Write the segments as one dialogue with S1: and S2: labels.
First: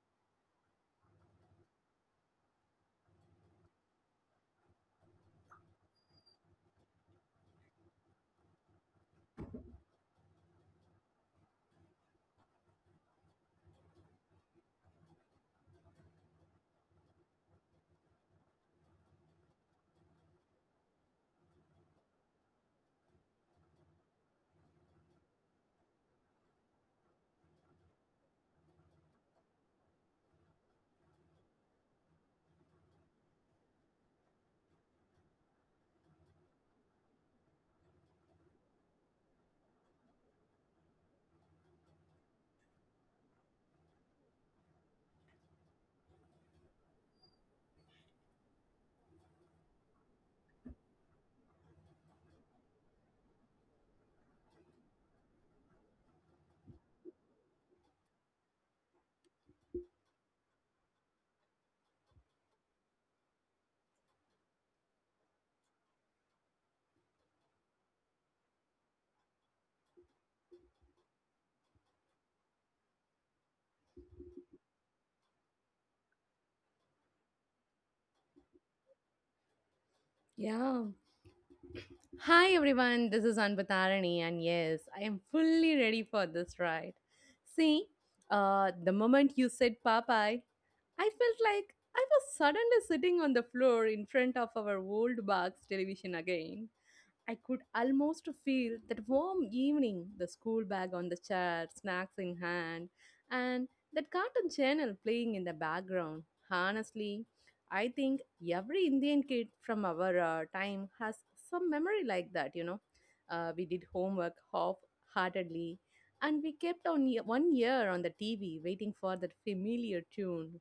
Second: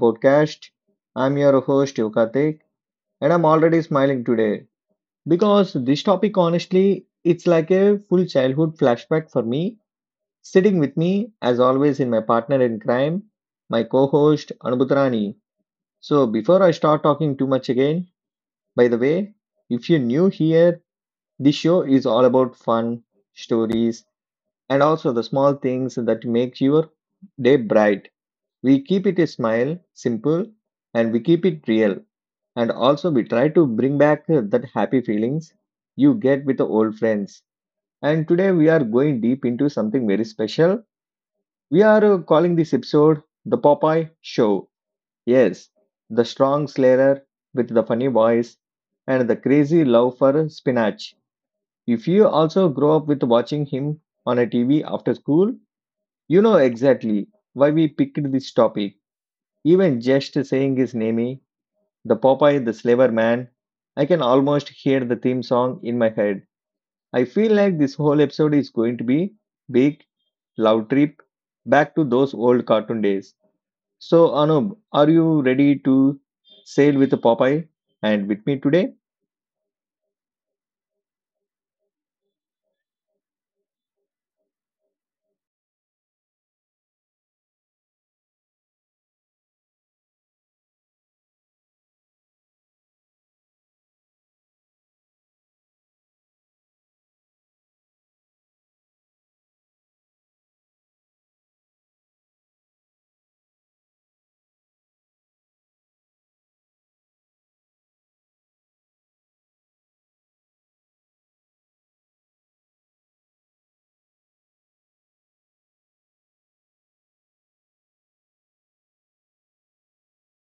S1: Podcast. I'm your host Yukatik, and I'm already smiling today because this topic, honestly, it's like a full childhood flashback for me. Sitting with me as always in my partner in crime, my co-host Anubutrani. So before I start talking too much again, by the way, if you're new here, this show is all about fun, stories, and also the small things that make your day bright. We keep it a smile simple, and we keep it real, and also we try to bring back that happy feelings you get with the old friends. And today we are going deep into something very special. We are calling this episode the Popeye show. Yes, the strong slayer with the funny voice and the crazy love for spinach. If you also grow up with watching him on a TV after school, you know exactly why we picked this topic. Even just saying his name, the Popeye the Slaver Man, I can almost hear the theme song in my head. I feel like this whole episode is going to be big, loud trip back to those old cartoon days. So Anub, are you ready to sail with Popeye and with me today?
S2: Yeah. Hi everyone, this is Anpatarani, and yes, I am fully ready for this ride. See, the moment you said Popeye, I felt like I was suddenly sitting on the floor in front of our old box television again. I could almost feel that warm evening, the school bag on the chair, snacks in hand, and that cartoon channel playing in the background. Honestly, I think every Indian kid from our time has some memory like that. We did homework half heartedly, and we kept on one ear on the TV waiting for that familiar tune.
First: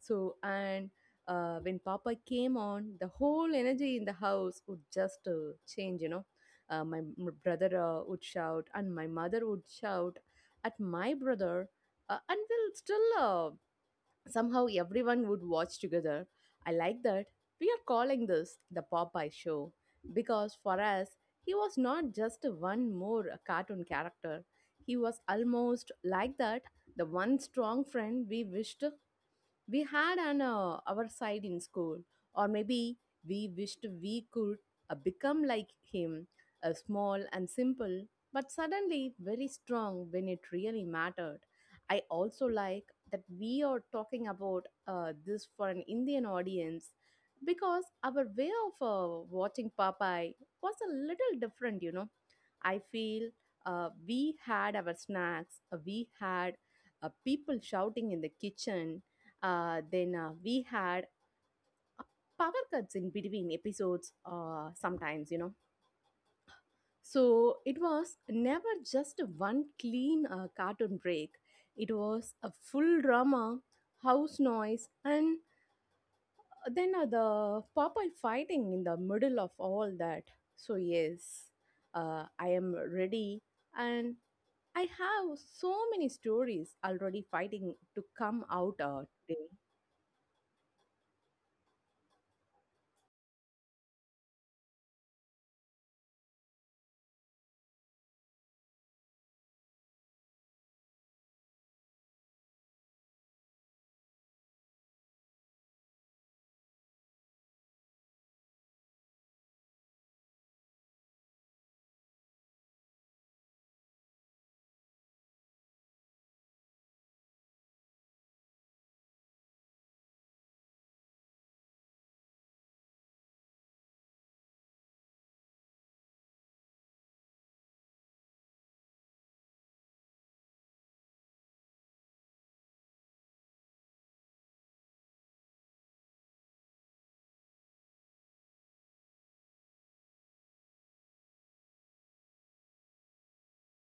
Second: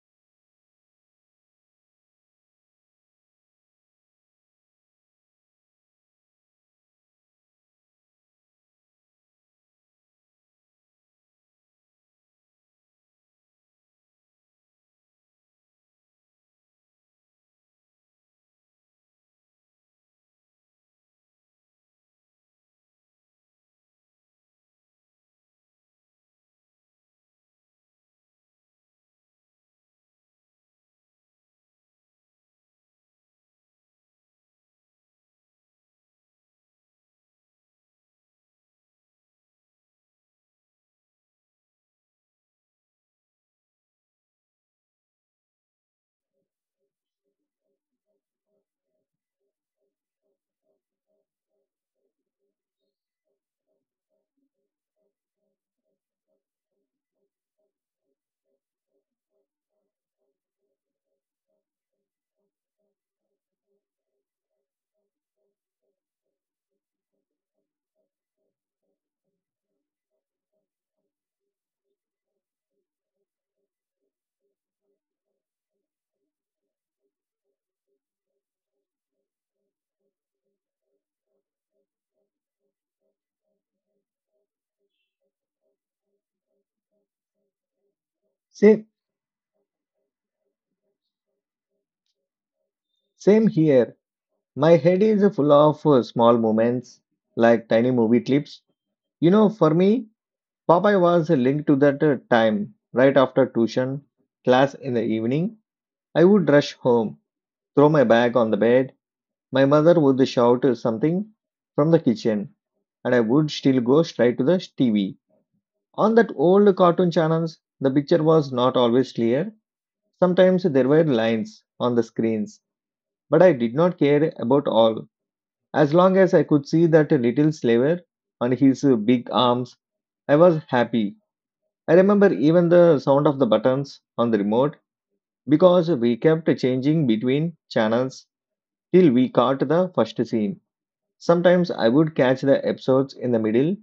S2: So, and when papa came on, the whole energy in the house would just change. My brother would shout, and my mother would shout at my brother, and we'll still somehow everyone would watch together. I like that we are calling this the Popeye show, because for us he was not just one more cartoon character. He was almost like that, the one strong friend we wished we had on our side in school, or maybe we wished we could become like him, small and simple, but suddenly very strong when it really mattered. I also like that we are talking about this for an Indian audience, because our way of watching Popeye was a little different. I feel we had our snacks, we had people shouting in the kitchen, then we had power cuts in between episodes sometimes. So it was never just one clean cartoon break. It was a full drama, house noise, and then the Popeye fighting in the middle of all that. So yes, I am ready, and I have so many stories already fighting to come out
S1: Same,
S2: today.
S1: same here. My head is full of small moments like tiny movie clips. You know, for me, Popeye was linked to that time. Right after tuition class in the evening, I would rush home, throw my bag on the bed. My mother would shout something from the kitchen, and I would still go straight to the TV. On that old cartoon channels, the picture was not always clear. Sometimes there were lines on the screens, but I did not care about all. As long as I could see that little slaver and his big arms, I was happy. I remember even the sound of the buttons on the remote because we kept changing between channels till we caught the first scene. Sometimes I would catch the episodes in the middle,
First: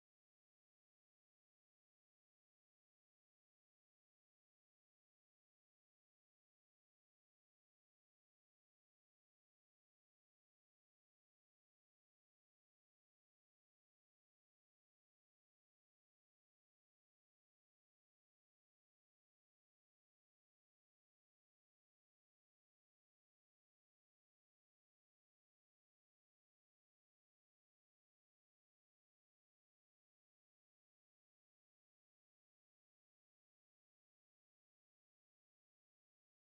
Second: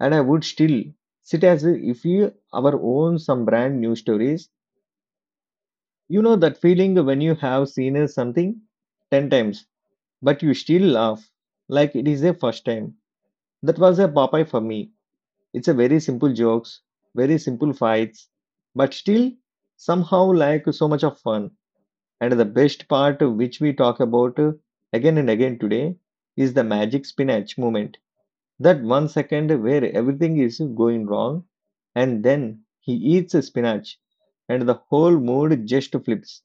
S1: and I would still sit as if we our own some brand new stories. You know that feeling when you have seen something 10 times but you still laugh like it is a first time. That was a Popeye for me. It's a very simple jokes, very simple fights, but still somehow like so much of fun. And the best part, which we talk about again and again today, is the magic spinach moment. That one second where everything is going wrong and then he eats a spinach and the whole mood just flips.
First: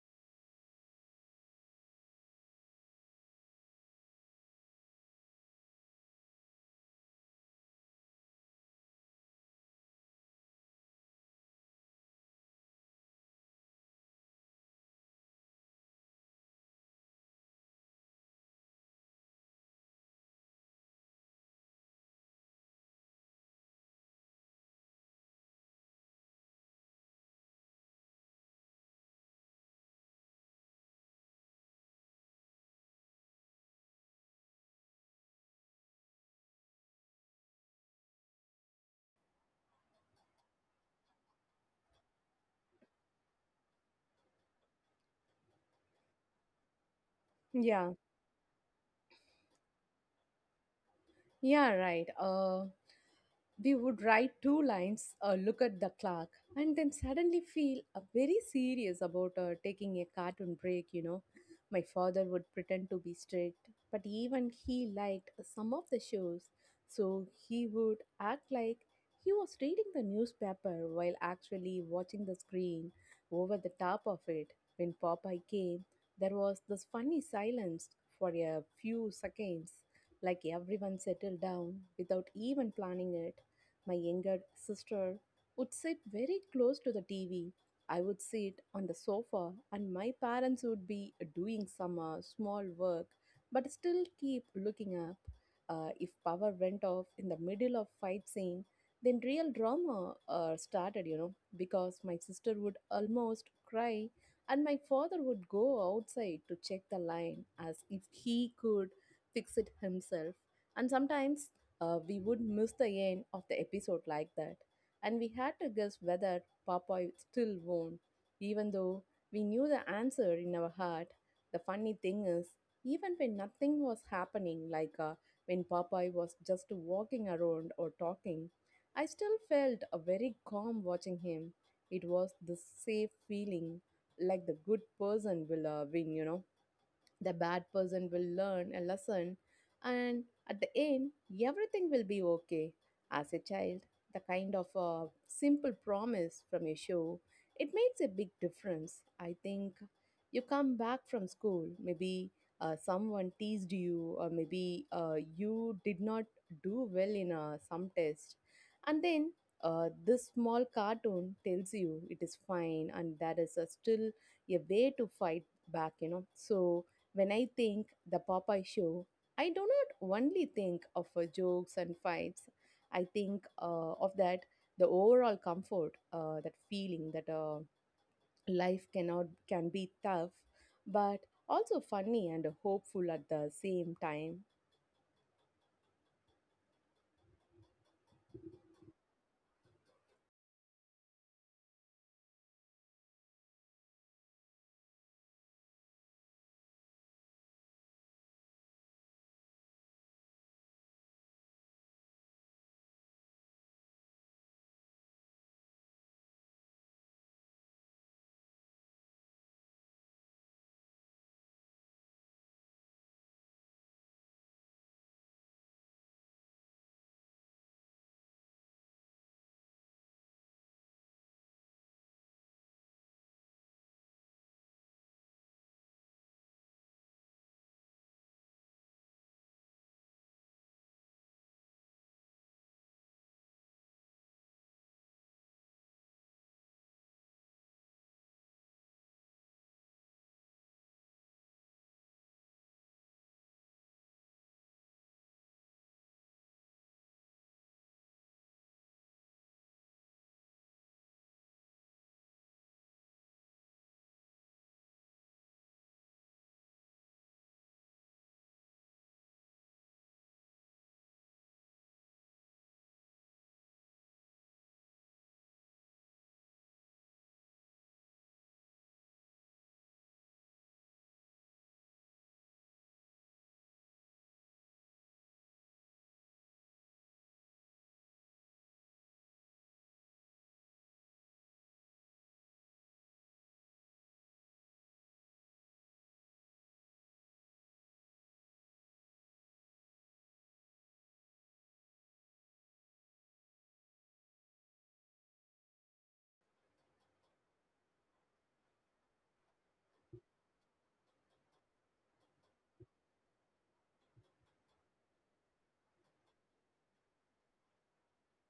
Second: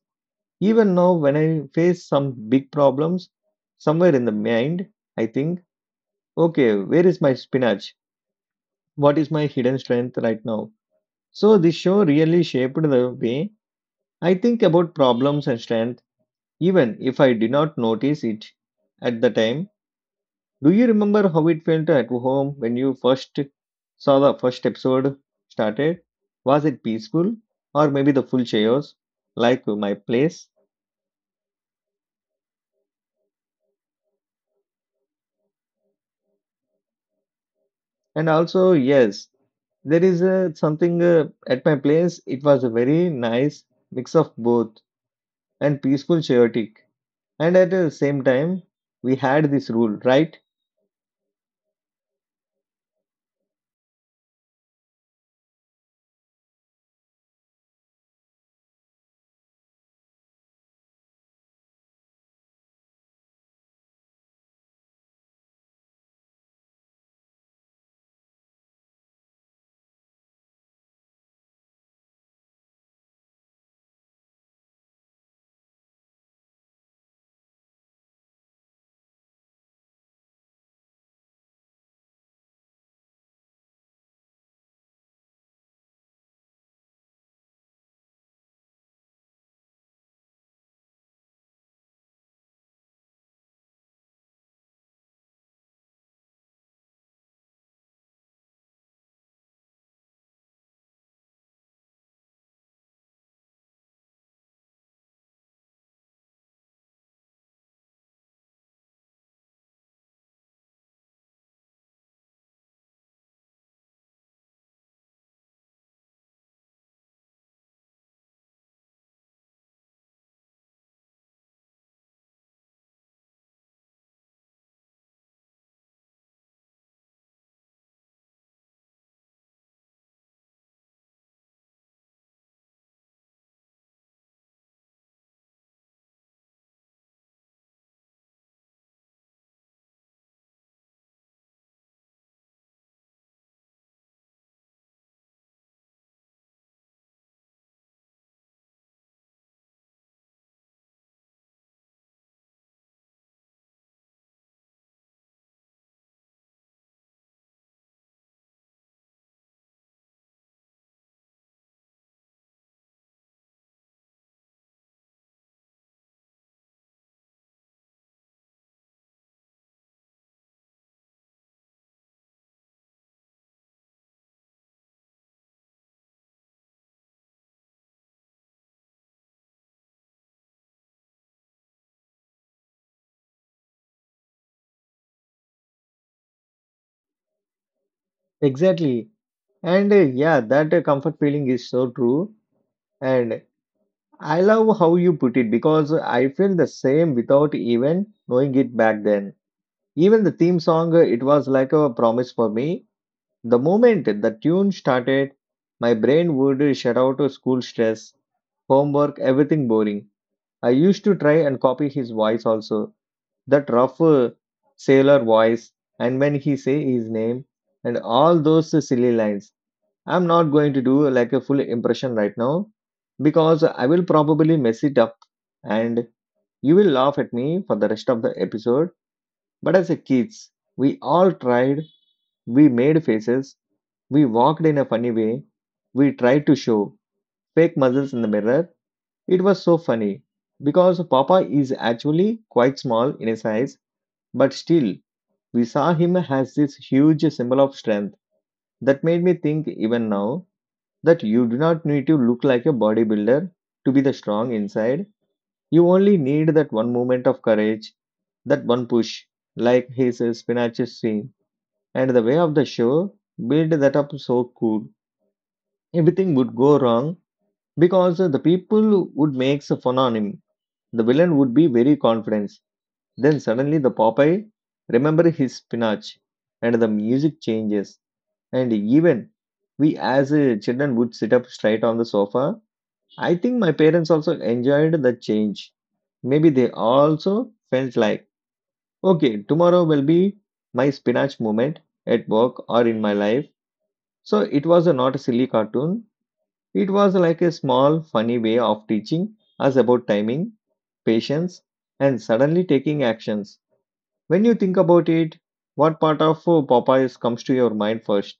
S1: Even now when I face some big problems somewhere in the mind, I think, okay, where is my spinach? What is my hidden strength right now? So this show really shaped the way I think about problems and strength, even if I did not notice it at the time. Do you remember how it felt at home when you first saw the first episode started? Was it peaceful, or maybe the full chaos like my place? And also, yes, there is something at my place. It was a very nice mix of both, and peaceful chaotic. And at the
S2: Yeah.
S1: same time, we had this rule, right?
S2: Yeah, right. We would write two lines, look at the clock, and then suddenly feel very serious about taking a cartoon break. My father would pretend to be strict, but even he liked some of the shows, so he would act like he was reading the newspaper while actually watching the screen over the top of it. When Popeye came, there was this funny silence for a few seconds, like everyone settled down without even planning it. My younger sister would sit very close to the TV. I would sit on the sofa, and my parents would be doing some small work but still keep looking up. If power went off in the middle of fight scene, then real drama started, because my sister would almost cry and my father would go outside to check the line as if he could fix it himself. And sometimes we would miss the end of the episode like that. And we had to guess whether Popeye still won, even though we knew the answer in our heart. The funny thing is, even when nothing was happening, like when Popeye was just walking around or talking, I still felt a very calm watching him. It was the safe feeling, like the good person will win. The bad person will learn a lesson, and at the end, everything will be okay. As a child, the kind of a simple promise from your show, it makes a big difference. I think you come back from school, maybe someone teased you, or maybe you did not do well in some test, and then this small cartoon tells you it is fine, and that is still a way to fight back. So when I think the Popeye show, I do not only think of jokes and fights. I think of that the overall comfort, that feeling that life cannot can be tough, but also funny and hopeful at the same time.
S1: Exactly. And yeah, that comfort feeling is so true. And I love how you put it because I feel the same without even knowing it back then. Even the theme song, it was like a promise for me. The moment the tune started, my brain would shut out school stress, homework, everything boring. I used to try and copy his voice also, that rough sailor voice, and when he say his name, and all those silly lines. I'm not going to do like a full impression right now because I will probably mess it up and you will laugh at me for the rest of the episode. But as a kids, we all tried, we made faces, we walked in a funny way, we tried to show fake muscles in the mirror. It was so funny because Papa is actually quite small in his size, but still, we saw him as this huge symbol of strength. That made me think even now that you do not need to look like a bodybuilder to be the strong inside. You only need that one moment of courage, that one push, like his spinach scene. And the way of the show build that up so cool. Everything would go wrong because the people would make fun on him. The villain would be very confident. Then suddenly the Popeye remember his spinach and the music changes. And even we as children would sit up straight on the sofa. I think my parents also enjoyed the change. Maybe they also felt like, okay, tomorrow will be my spinach moment at work or in my life. So it was a, not a silly cartoon. It was like a small, funny way of teaching us about timing, patience, and suddenly taking actions. When you think about it, what part of Popeyes comes to your mind first?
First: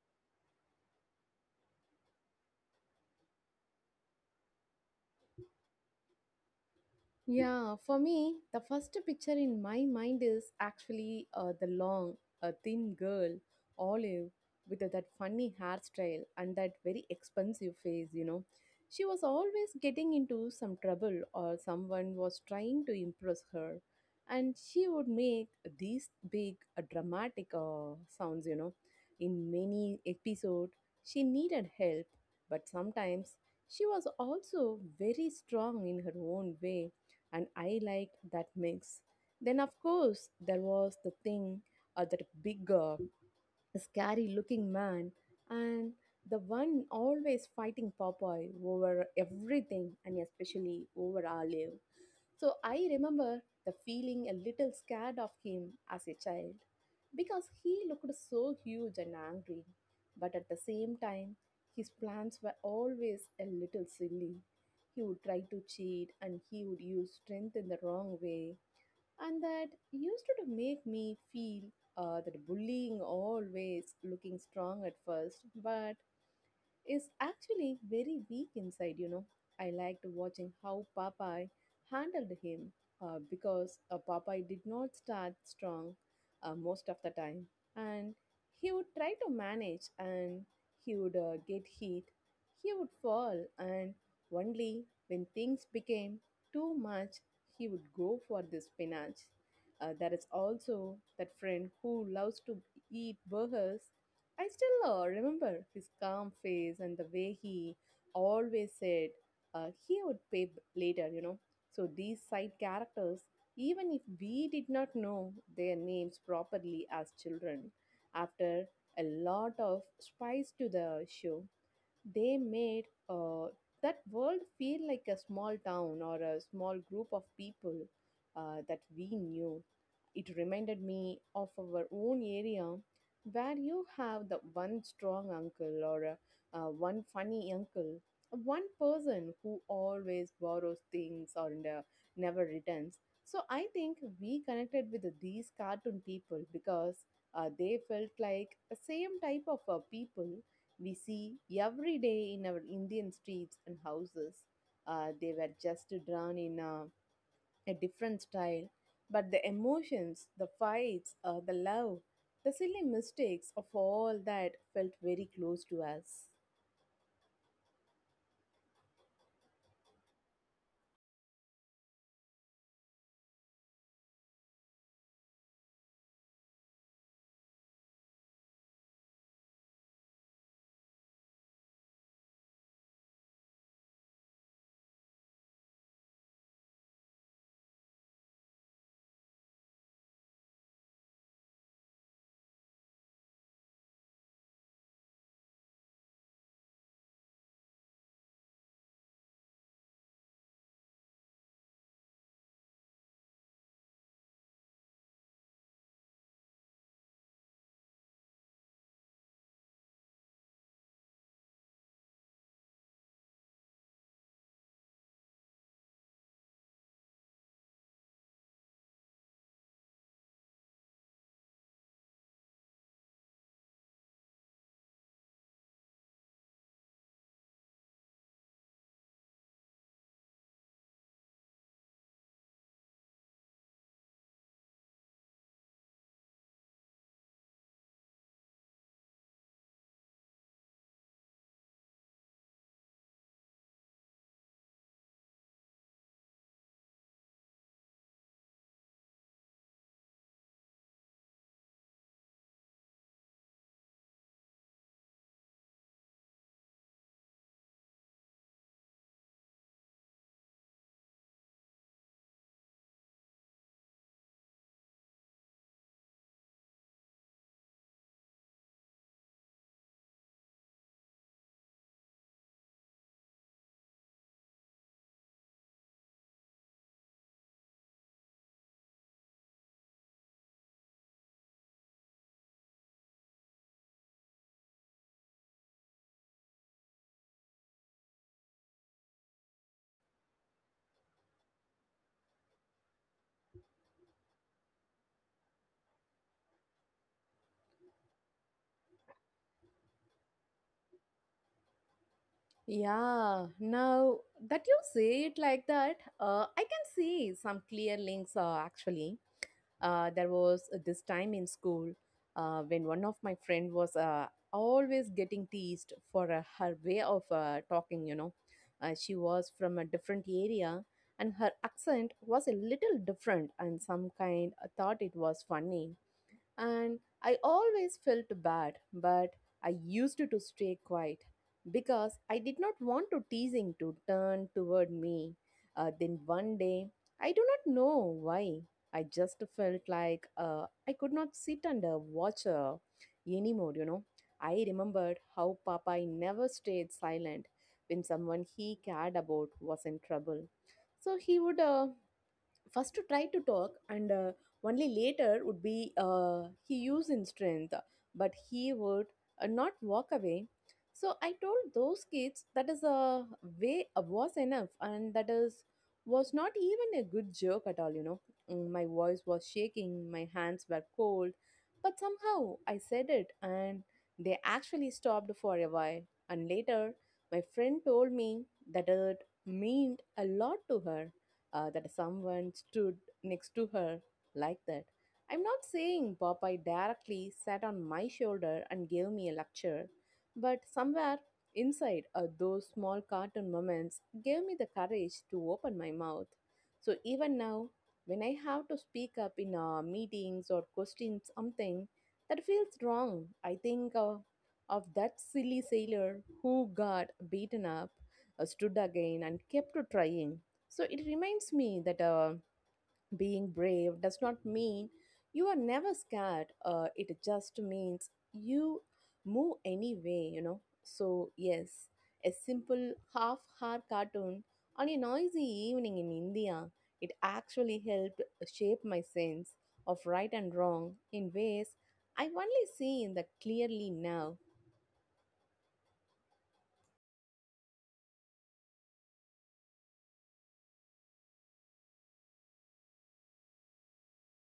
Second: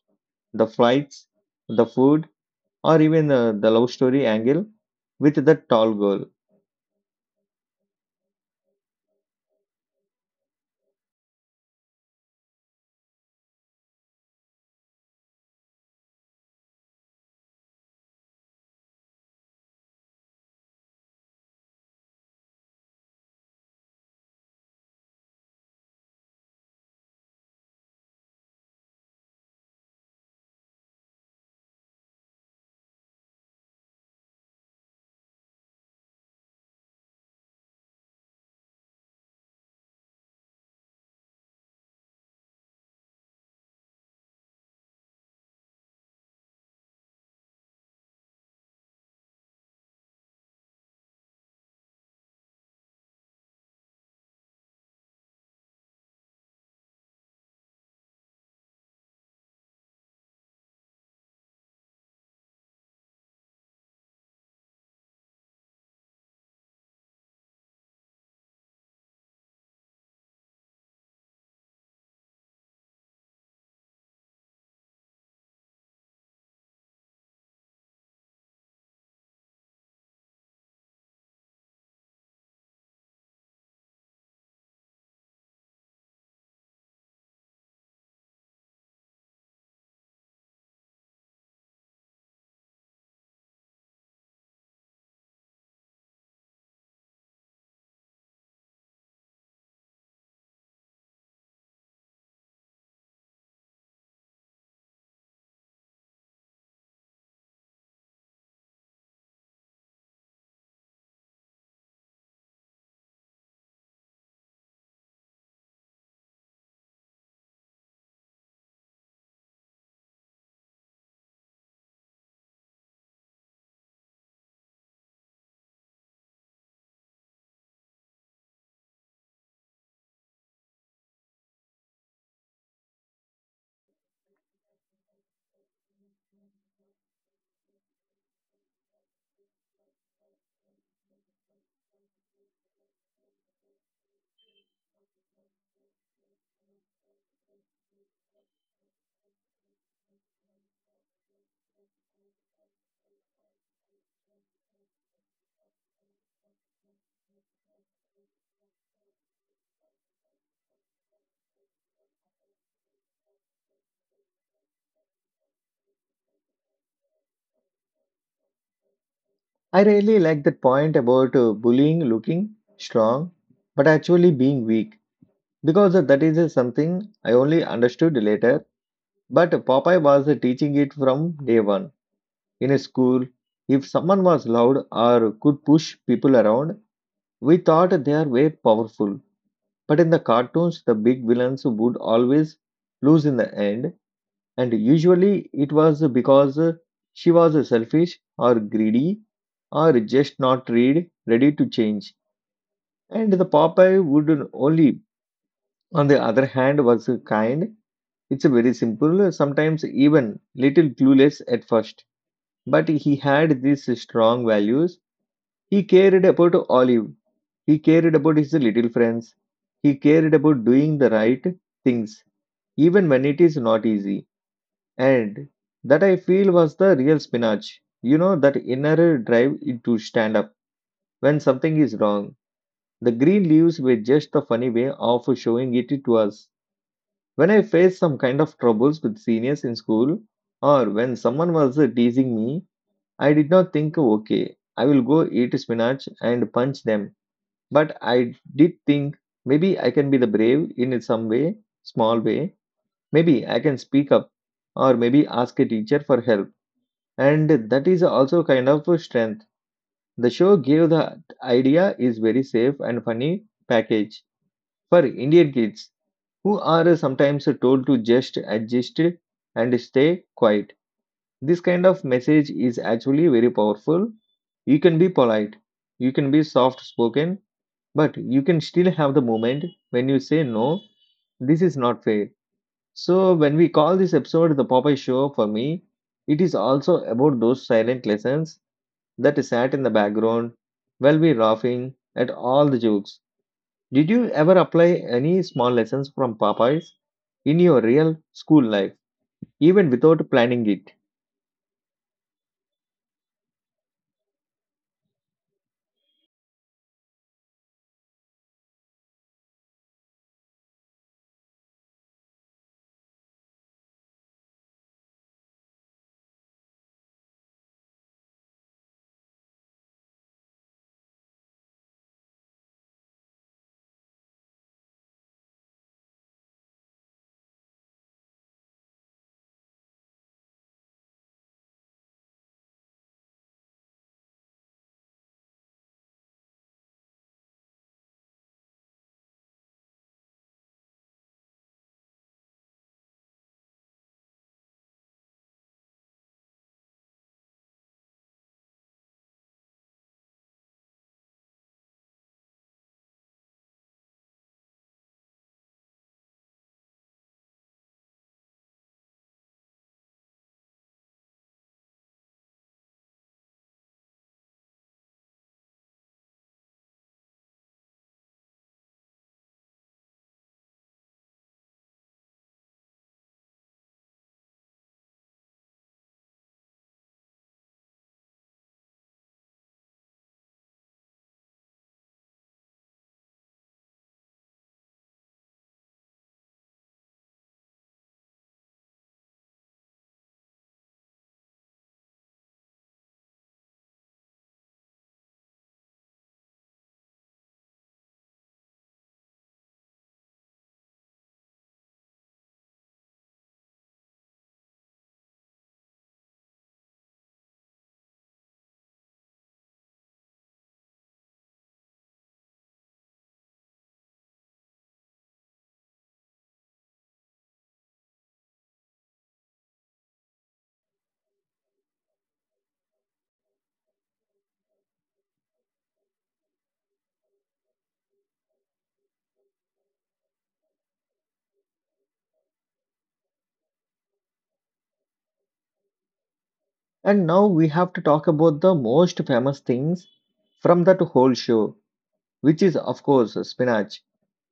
S1: The flights, the food, or even the love story angle with the tall girl?
S2: Yeah, for me, the first picture in my mind is actually the long, thin girl, Olive, with that funny hairstyle and that very expensive face. She was always getting into some trouble, or someone was trying to impress her. And she would make these big, dramatic sounds. In many episodes, she needed help, but sometimes she was also very strong in her own way, and I liked that mix. Then, of course, there was the thing, that big, scary looking man, and the one always fighting Popeye over everything, and especially over Olive. So I remember the feeling a little scared of him as a child because he looked so huge and angry. But at the same time, his plans were always a little silly. He would try to cheat and he would use strength in the wrong way. And that used to make me feel that bullying always looking strong at first, but is actually very weak inside. I liked watching how Popeye handled him because Popeye did not start strong most of the time. And he would try to manage, and he would get hit, he would fall, and only when things became too much, he would go for the spinach. There is also that friend who loves to eat burgers. I still remember his calm face and the way he always said he would pay later. So these side characters, even if we did not know their names properly as children, after a lot of spice to the show, they made that world feel like a small town or a small group of people that we knew. It reminded me of our own area where you have the one strong uncle, or one funny uncle, one person who always borrows things or never returns. So I think we connected with these cartoon people because they felt like the same type of people we see every day in our Indian streets and houses. They were just drawn in a different style, but the emotions, the fights, the love, the silly mistakes of all that felt very close to us.
S1: I really like that point about bullying looking strong but actually being weak because that is something I only understood later. But Popeye was teaching it from day one. In a school, if someone was loud or could push people around, we thought they are way powerful. But in the cartoons, the big villains would always lose in the end, and usually it was because she was selfish or greedy, or just not read, ready to change. And the Popeye would only, on the other hand, was kind. It's a very simple, sometimes even little clueless at first. But he had these strong values. He cared about Olive. He cared about his little friends. He cared about doing the right things, even when it is not easy. And that, I feel, was the real spinach. You know, that inner drive to stand up when something is wrong. The green leaves were just a funny way of showing it to us. When I faced some kind of troubles with seniors in school, or when someone was teasing me, I did not think, okay, I will go eat spinach and punch them. But I did think maybe I can be the brave in some way, small way. Maybe I can speak up, or maybe ask a teacher for help. And that is also kind of a strength. The show gave the idea is very safe and funny package for Indian kids who are sometimes told to just adjust and stay quiet. This kind of message is actually very powerful. You can be polite, you can be soft spoken, but you can still have the moment when you say no, this is not fair. So, when we call this episode the Popeye Show for me, it is also about those silent lessons that sat in the background while we laughing at all the jokes. Did you ever apply any small lessons from Popeyes in your real school life, even without planning it?
S2: Yeah, now that you say it like that, I can see some clear links actually. There was this time in school when one of my friend was always getting teased for her way of talking. She was from a different area and her accent was a little different, and some kind thought it was funny, and I always felt bad, but I used to stay quiet because I did not want to teasing to turn toward me. Then one day, I do not know why, I just felt like I could not sit and watch her anymore. I remembered how Papa never stayed silent when someone he cared about was in trouble. So he would first try to talk, and only later would be he used in strength, but he would not walk away. So I told those kids that is a way was enough, and that is was not even a good joke at all. My voice was shaking, my hands were cold, but somehow I said it, and they actually stopped for a while. And later my friend told me that it meant a lot to her, that someone stood next to her like that. I'm not saying Popeye directly sat on my shoulder and gave me a lecture, but somewhere inside, those small cartoon moments gave me the courage to open my mouth. So even now, when I have to speak up in meetings or question something that feels wrong, I think of that silly sailor who got beaten up, stood again, and kept trying. So it reminds me that being brave does not mean you are never scared. It just means you move anyway. So, yes, a simple half hour cartoon on a noisy evening in India, it actually helped shape my sense of right and wrong in ways I only see in the clearly now.
S1: And now we have to talk about the most famous things from that whole show, which is, of course, spinach.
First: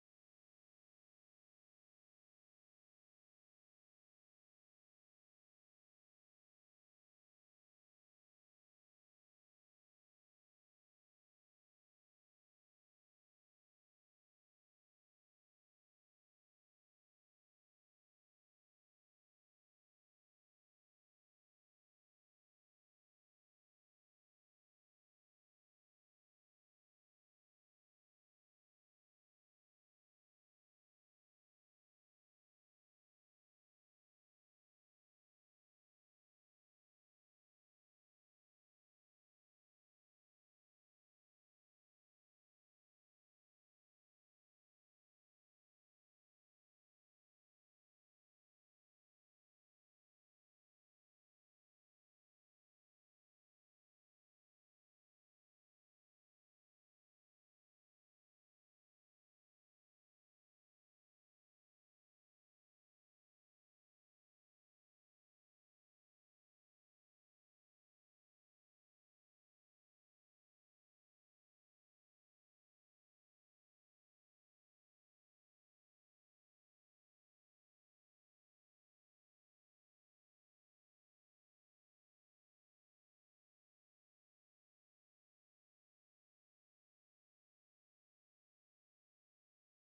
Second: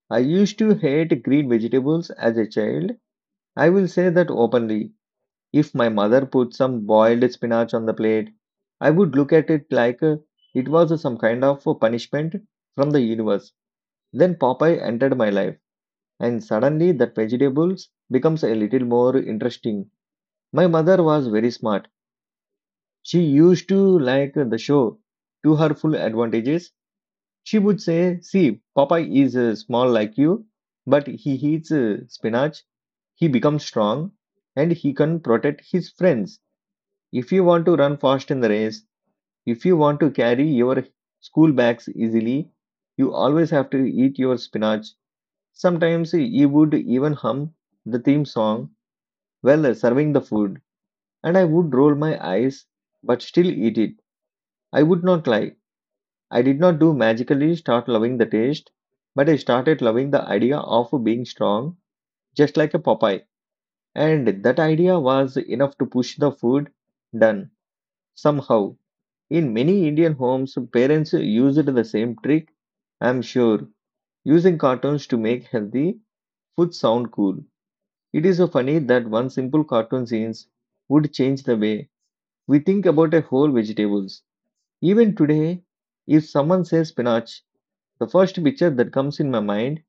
S1: I used to hate green vegetables as a child. I will say that openly. If my mother put some boiled spinach on the plate, I would look at it like it was some kind of punishment from the universe. Then Popeye entered my life and suddenly that vegetables becomes a little more interesting. My mother was very smart. She used to like the show to her full advantages. She would say, "See, Papa is small like you, but he eats spinach. He becomes strong, and he can protect his friends. If you want to run fast in the race, if you want to carry your school bags easily, you always have to eat your spinach." Sometimes he would even hum the theme song well serving the food, and I would roll my eyes but still eat it. I would not lie. I did not do magically start loving the taste, but I started loving the idea of being strong, just like a Popeye. And that idea was enough to push the food done somehow. In many Indian homes, parents used the same trick, I'm sure, using cartoons to make healthy food sound cool. It is so funny that one simple cartoon scenes would change the way we think about a whole vegetables. Even today, if someone says spinach, the first picture that comes in my mind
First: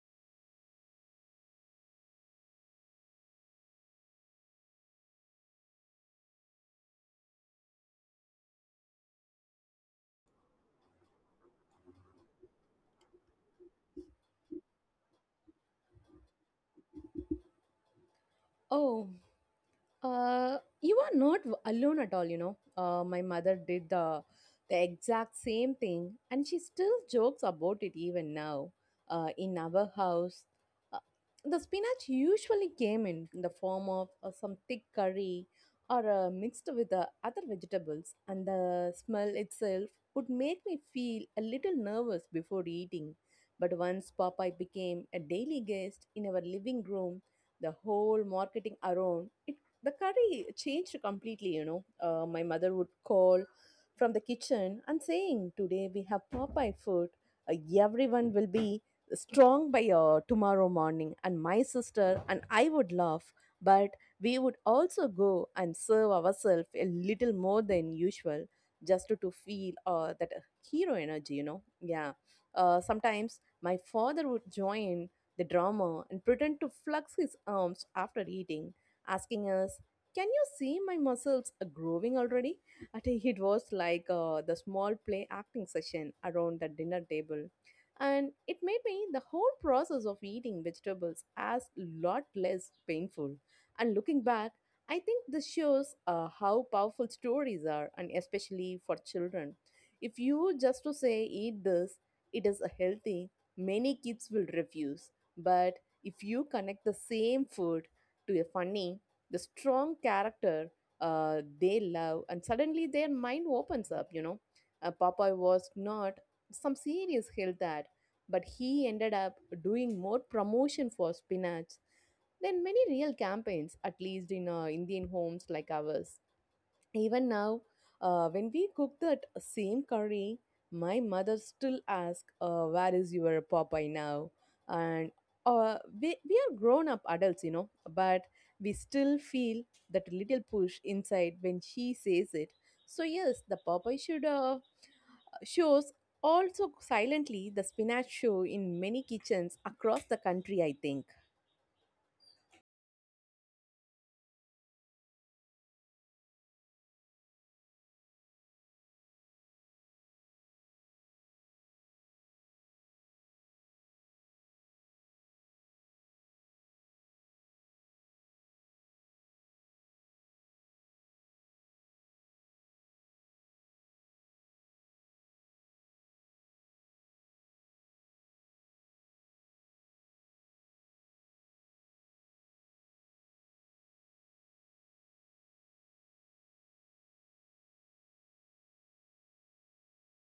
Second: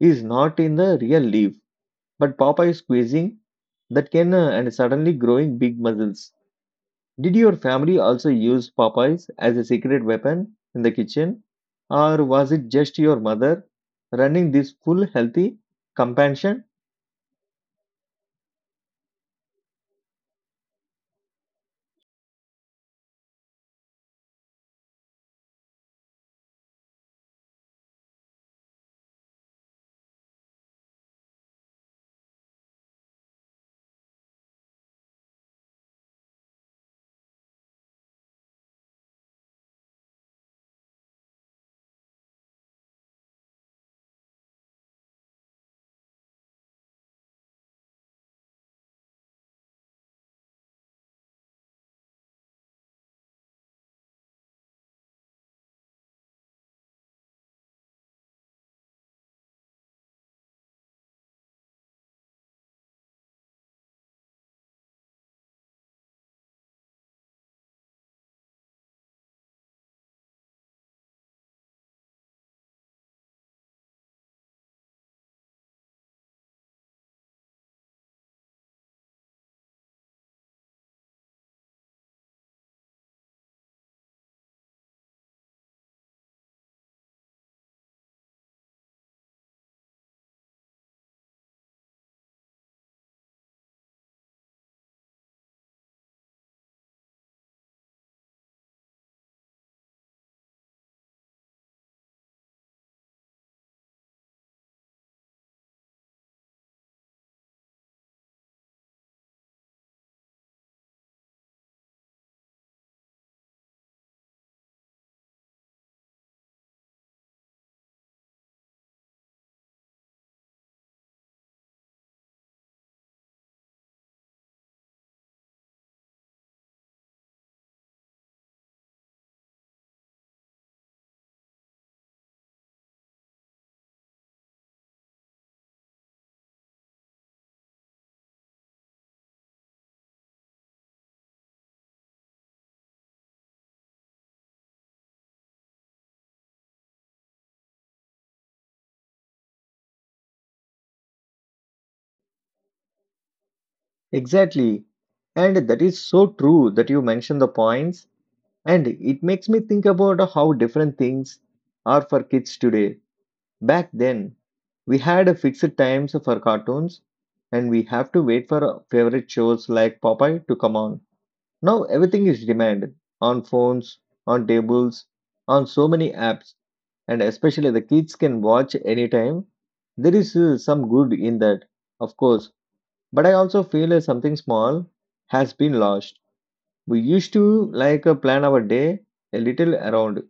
S1: is not in the real leaf, but Popeye squeezing that can and suddenly growing big muscles. Did your family also use Popeyes as a secret weapon in the kitchen? Or was it just your mother running this full healthy compassion?
S2: Oh, you are not alone at all. My mother did the exact same thing, and she still jokes about it even now. In our house, uh, the spinach usually came in the form of some thick curry or mixed with the other vegetables, and the smell itself would make me feel a little nervous before eating. But once Popeye became a daily guest in our living room, the whole marketing around it the curry changed completely. My mother would call from the kitchen and saying, "Today we have Popeye food. Uh, Everyone will be strong by tomorrow morning. And my sister and I would laugh, but we would also go and serve ourselves a little more than usual just to feel that hero energy. Yeah. Sometimes my father would join the drama and pretend to flex his arms after eating asking us, can you see my muscles are growing already? I It was like the small play acting session around the dinner table. And it made me the whole process of eating vegetables as lot less painful. And looking back, I think this shows how powerful stories are, and especially for children. If you just to say eat this, it is a healthy, many kids will refuse. But if you connect the same food to a funny, the strong character they love, and suddenly their mind opens up. Popeye was not some serious hill that, but he ended up doing more promotion for spinach than many real campaigns, at least in Indian homes like ours. Even now, when we cook that same curry, my mother still asks, where is your Popeye now? And we are grown up adults, you know, but we still feel that little push inside when she says it. So, yes, the Popeye should shows also silently the spinach show in many kitchens across the country, I think.
S1: Exactly. And that is so true that you mentioned the points. And it makes me think about how different things are for kids today. Back then, we had a fixed times for cartoons and we have to wait for our favorite shows like Popeye to come on. Now everything is demanded on phones, on tables, on so many apps, and especially the kids can watch anytime. There is some good in that, of course, but I also feel something small has been lost. We used to like plan our day a little around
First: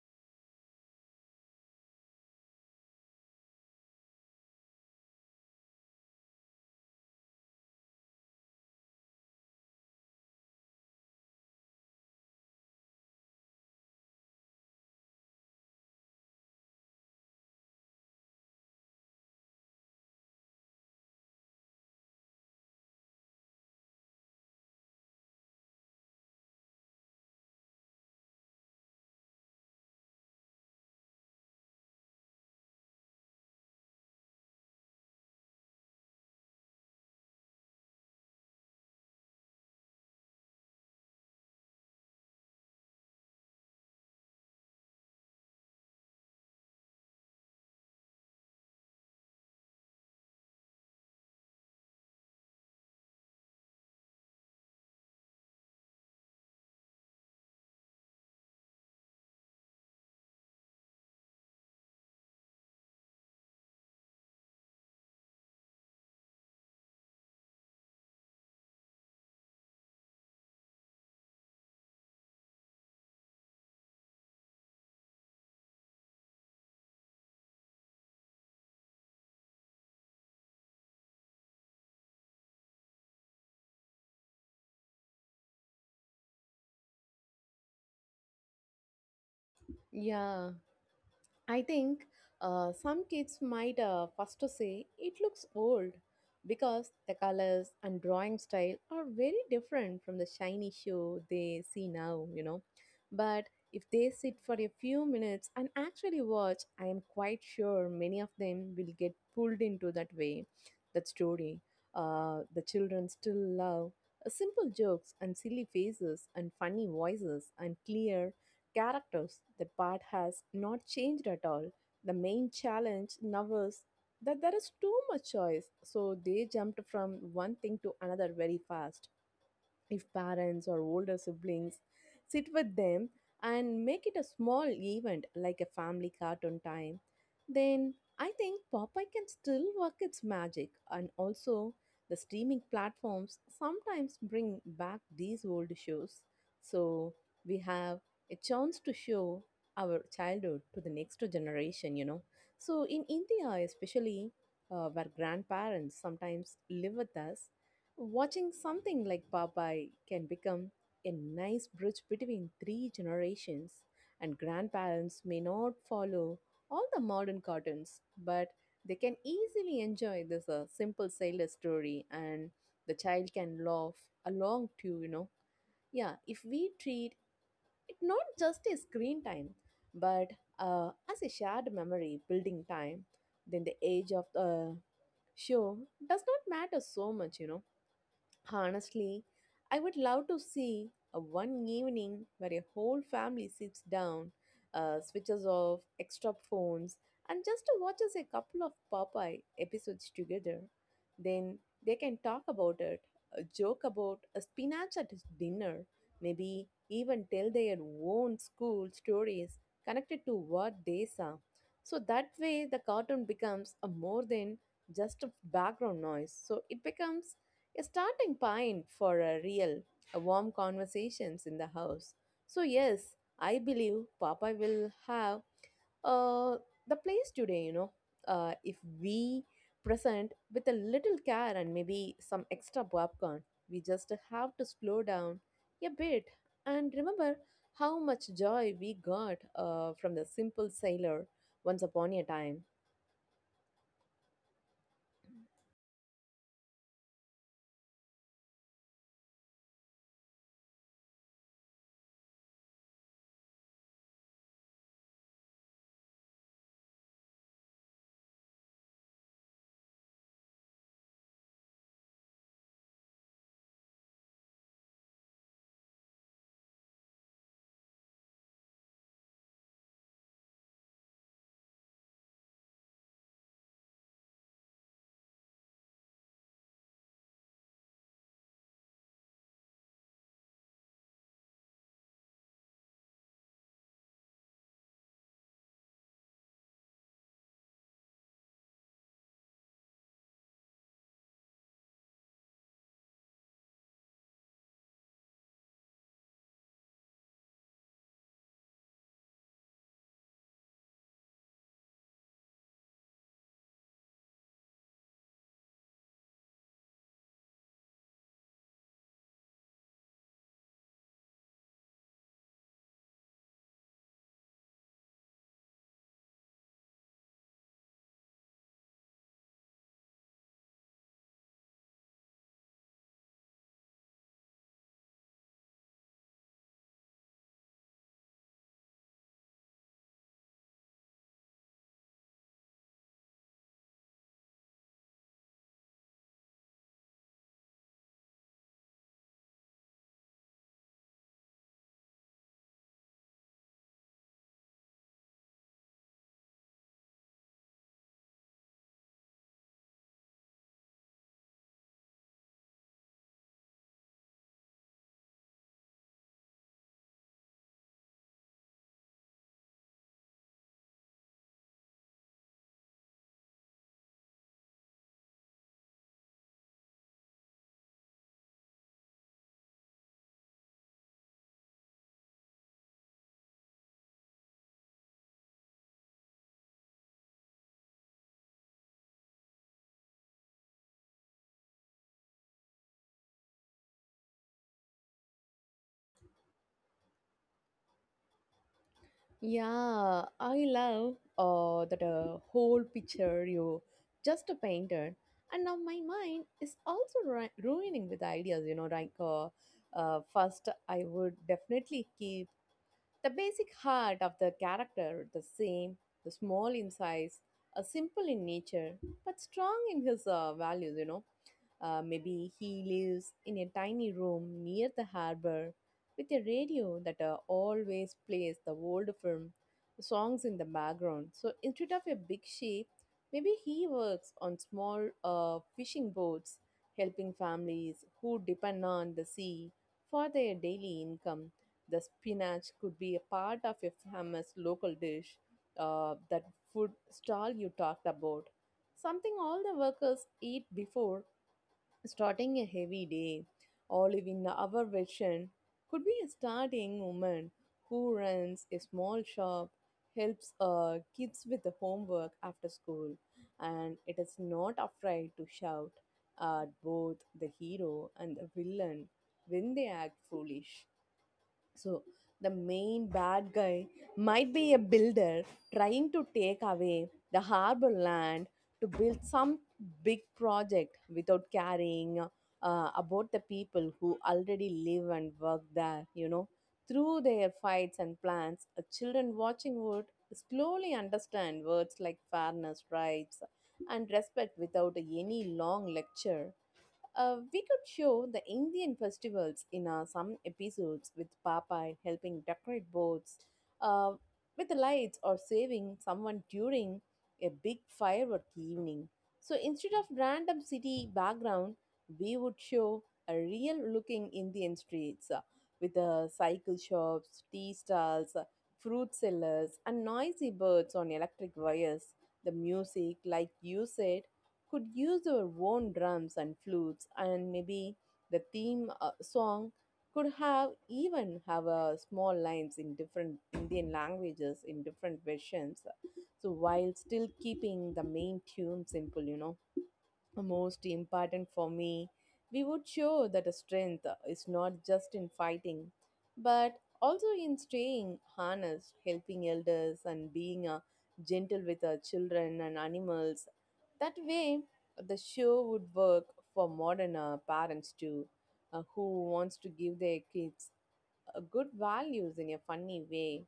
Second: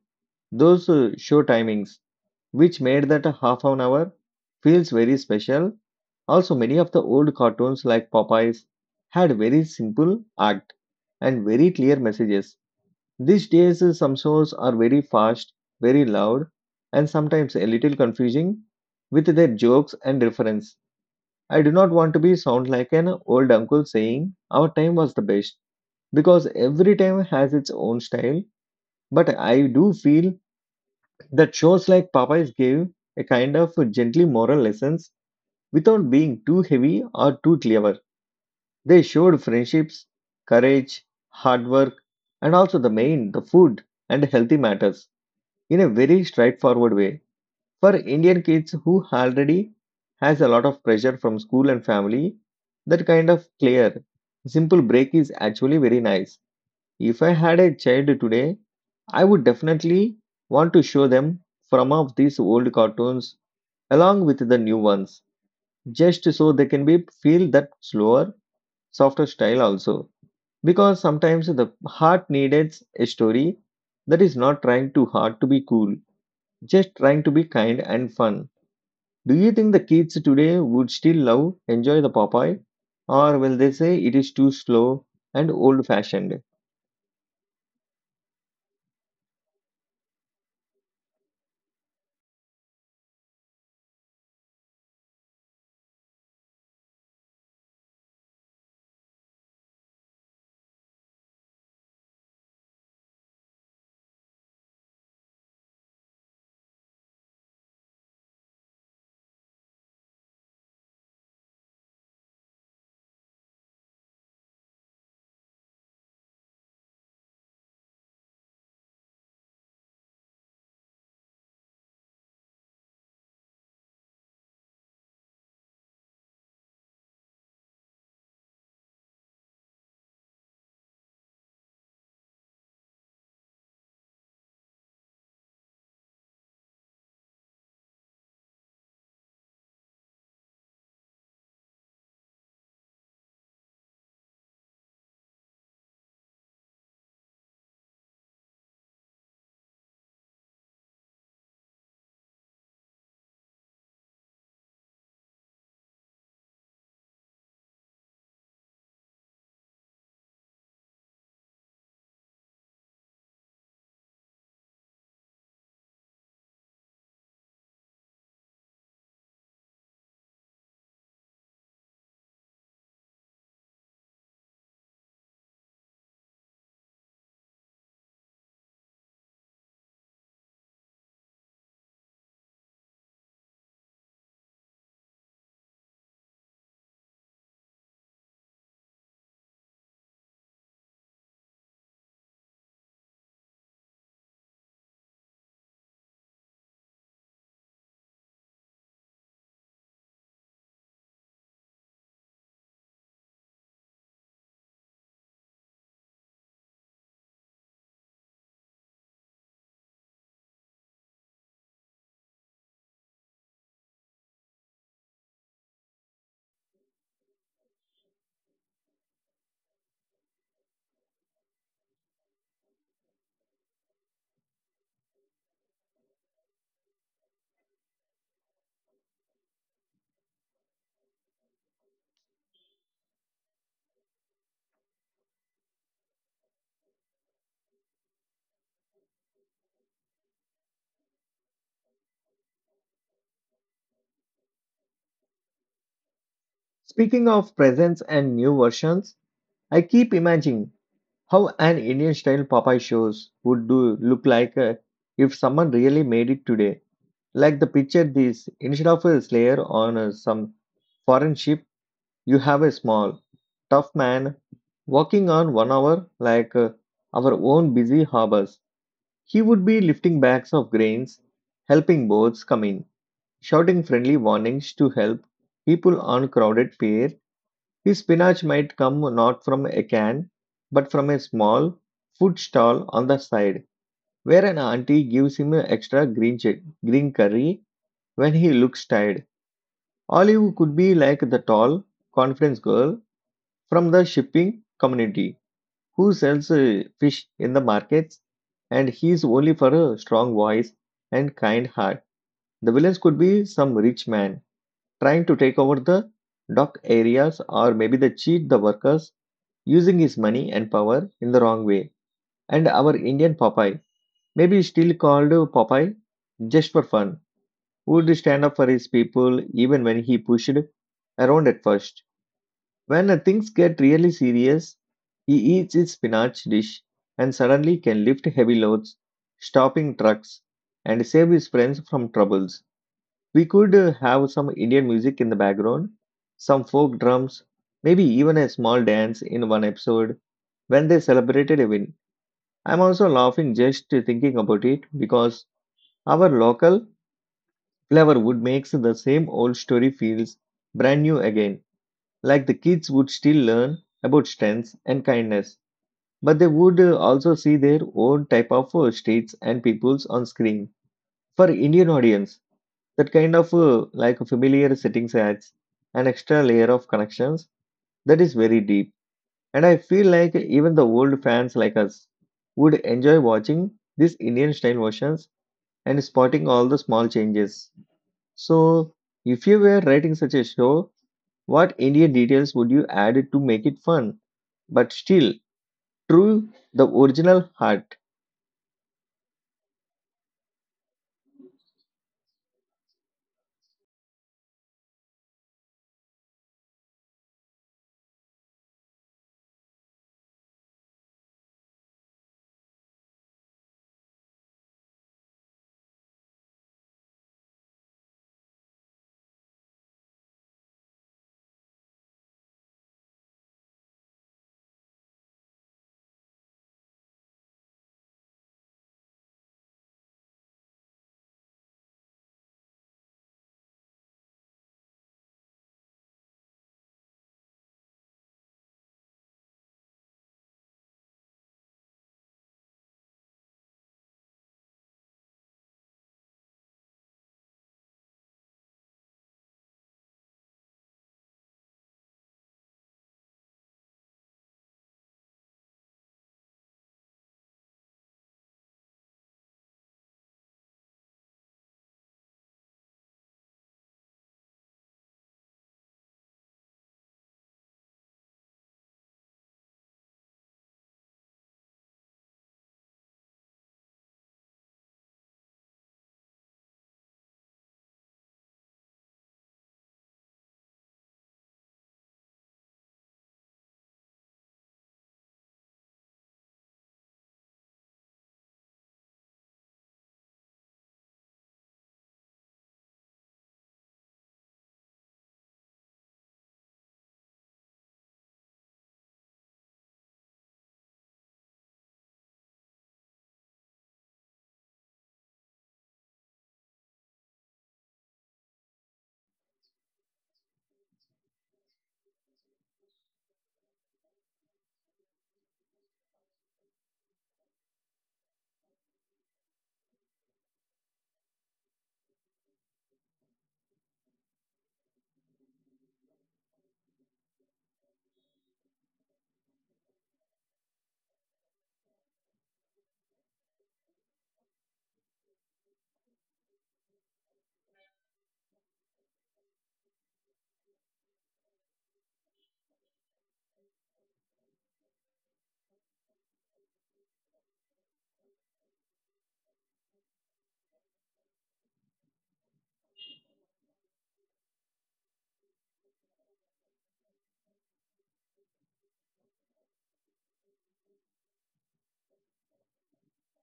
S1: those show timings, which made that a half an hour feels very special. Also, many of the old cartoons like Popeyes had very simple act and very clear messages. These days, some shows are very fast, very loud, and sometimes a little confusing with their jokes and reference. I do not want to be sound like an old uncle saying our time was the best because every time has its own style, but I do feel that shows like Popeyes gave a kind of gently moral lessons without being too heavy or too clever. They showed friendships, courage, hard work, and also the main, the food and healthy matters in a very straightforward way. For Indian kids who already has a lot of pressure from school and family, that kind of clear, simple break is actually very nice. If I had a child today, I would definitely want to show them some of these old cartoons along with the new ones, just so they can be feel that slower, softer style also. Because sometimes the heart needs a story that is not trying too hard to be cool, just trying to be kind and fun. Do you think the kids today would still love enjoy the Popeye, or will they say it is too slow and old-fashioned?
S2: Yeah. I think some kids might first to say it looks old because the colors and drawing style are very different from the shiny show they see now, you know. But if they sit for a few minutes and actually watch, I am quite sure many of them will get pulled into that way, that story. The children still love simple jokes and silly faces and funny voices and clear characters. The part has not changed at all. The main challenge now is that there is too much choice, so they jumped from one thing to another very fast if parents or older siblings sit with them and make it a small event like a family cartoon time, then I think Popeye can still work its magic. And also, the streaming platforms sometimes bring back these old shows. So, we have a chance to show our childhood to the next generation, you know. So, in India, especially where grandparents sometimes live with us, watching something like Popeye can become a nice bridge between three generations, and grandparents may not follow all the modern cartoons, but they can easily enjoy this simple sailor story, and the child can laugh along too, you know. Yeah, if we treat it not just as screen time, but as a shared memory building time, then the age of the show does not matter so much, you know. Honestly, I would love to see a one evening where a whole family sits down, switches off extra phones, and just watches a couple of Popeye episodes together. Then they can talk about it, joke about a spinach at dinner, maybe even tell their own school stories connected to what they saw. So that way, the cartoon becomes a more than just a background noise. So it becomes a starting point for a real, a warm conversations in the house. So yes, I believe Papa will have uh, the place today, you know, if we present with a little care and maybe some extra popcorn, we just have to slow down a bit and remember how much joy we got from the simple sailor once upon a time.
S1: Speaking of presents and new versions. I keep imagining how an Indian style Popeye shows would do look like, if someone really made it today. Like the picture this instead of a slayer on some foreign ship, you have a small, tough man walking on 1 hour like our own busy harbors. He would be lifting bags of grains, helping boats come in, shouting friendly warnings to help people on crowded pier, his spinach might come not from a can, but from a small food stall on the side, where an auntie gives him extra green, green curry when he looks tired. Olive could be like the tall, conference girl from the shipping community who sells fish in the markets, and he's only for a strong voice and kind heart. The villains could be some rich man trying to take over the dock areas, or maybe they cheat the workers using his money and power in the wrong way. And our Indian Popeye, maybe still called Popeye just for fun, would stand up for his people even when he pushed around at first. When things get really serious, he eats his spinach dish and suddenly can lift heavy loads, stopping trucks, and save his friends from troubles. We could have some Indian music in the background, some folk drums, maybe even a small dance in one episode when they celebrated a win. I'm also laughing just thinking about it because our local flavor would makes the same old story feels brand new again. Like the kids would still learn about strengths and kindness, but they would also see their own type of states and peoples on screen. For Indian audience, that kind of like familiar settings adds an extra layer of connections that is very deep. And I feel like even the old fans like us would enjoy watching these Indian style versions and spotting all the small changes. So, if you were writing such a show, what Indian details would you add to make it fun, but still true the original heart?
S2: Yeah, I love that whole picture you just painted. And now my mind is also ruining with ideas, you know, like first I would definitely keep the basic heart of the character the same, the small in size, simple in nature, but strong in his values, you know. Maybe he lives in a tiny room near the harbor with a radio that always plays the old film songs in the background. So instead of a big ship, maybe he works on small fishing boats, helping families who depend on the sea for their daily income. The spinach could be a part of a famous local dish, that food stall you talked about. Something all the workers eat before starting a heavy day, olive in our version, could be a starting woman who runs a small shop, helps kids with the homework after school, and it is not afraid to shout at both the hero and the villain when they act foolish. So the main bad guy might be a builder trying to take away the harbor land to build some big project without caring about the people who already live and work there, you know. Through their fights and plans, children watching would slowly understand words like fairness, rights, and respect without any long lecture. We could show the Indian festivals in some episodes with Popeye helping decorate boats uh, with the lights or saving someone during a big firework evening. So instead of random city background, we would show a real looking Indian streets with cycle shops, tea stalls, fruit sellers, and noisy birds on electric wires. The music, like you said, could use their own drums and flutes and maybe the theme song could have even have small lines in different Indian languages in different versions so while still keeping the main tune simple, you know, most important for me, we would show that a strength is not just in fighting, but also in staying honest, helping elders, and being gentle with our children and animals. That way, the show would work for modern parents too, who wants to give their kids good values in a funny way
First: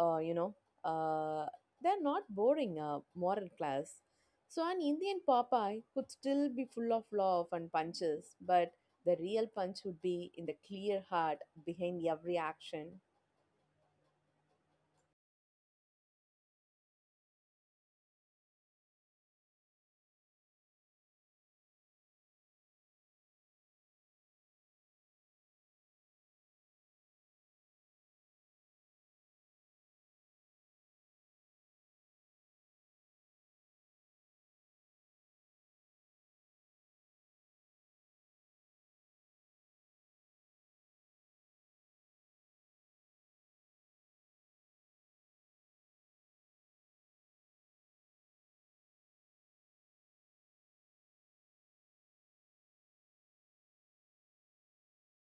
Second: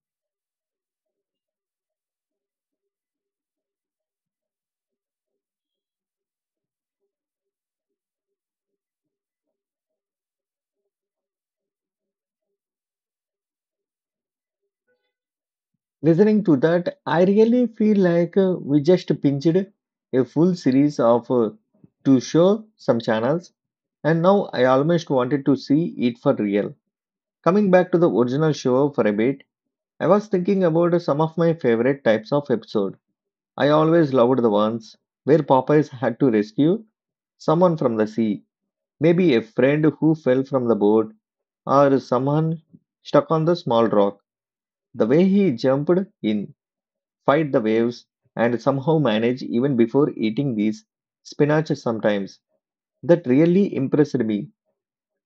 S2: you know, uh, they're not boring moral class. So an Indian Popeye could still be full of love and punches, but the real punch would be in the clear heart behind every action.
S1: Listening to that, I really feel like we just pinched a full series of to show some channels, and now I almost wanted to see it for real. Coming back to the original show for a bit, I was thinking about some of my favorite types of episode. I always loved the ones where Popeyes had to rescue someone from the sea, maybe a friend who fell from the boat, or someone stuck on the small rock. The way he jumped in fight the waves, and somehow manage even before eating these spinach sometimes. That really impressed me.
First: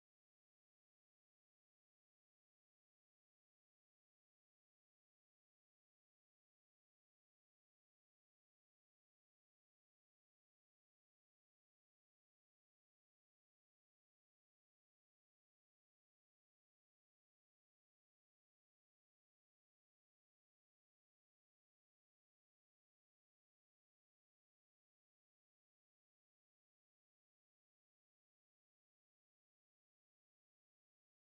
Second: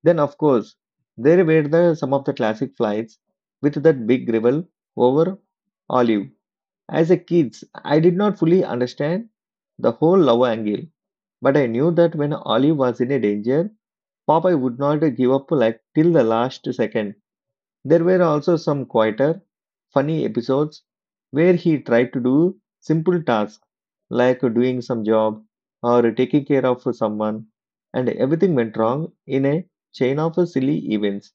S1: Then, of course, some of the classic flights with that big gravel over olive. As a kid, I did not fully understand the whole love angle, but I knew that when olive was in a danger, Popeye would not give up like till the last second. There were also some quieter, funny episodes where he tried to do simple tasks like doing some job or taking care of someone, and everything went wrong in a chain of silly events.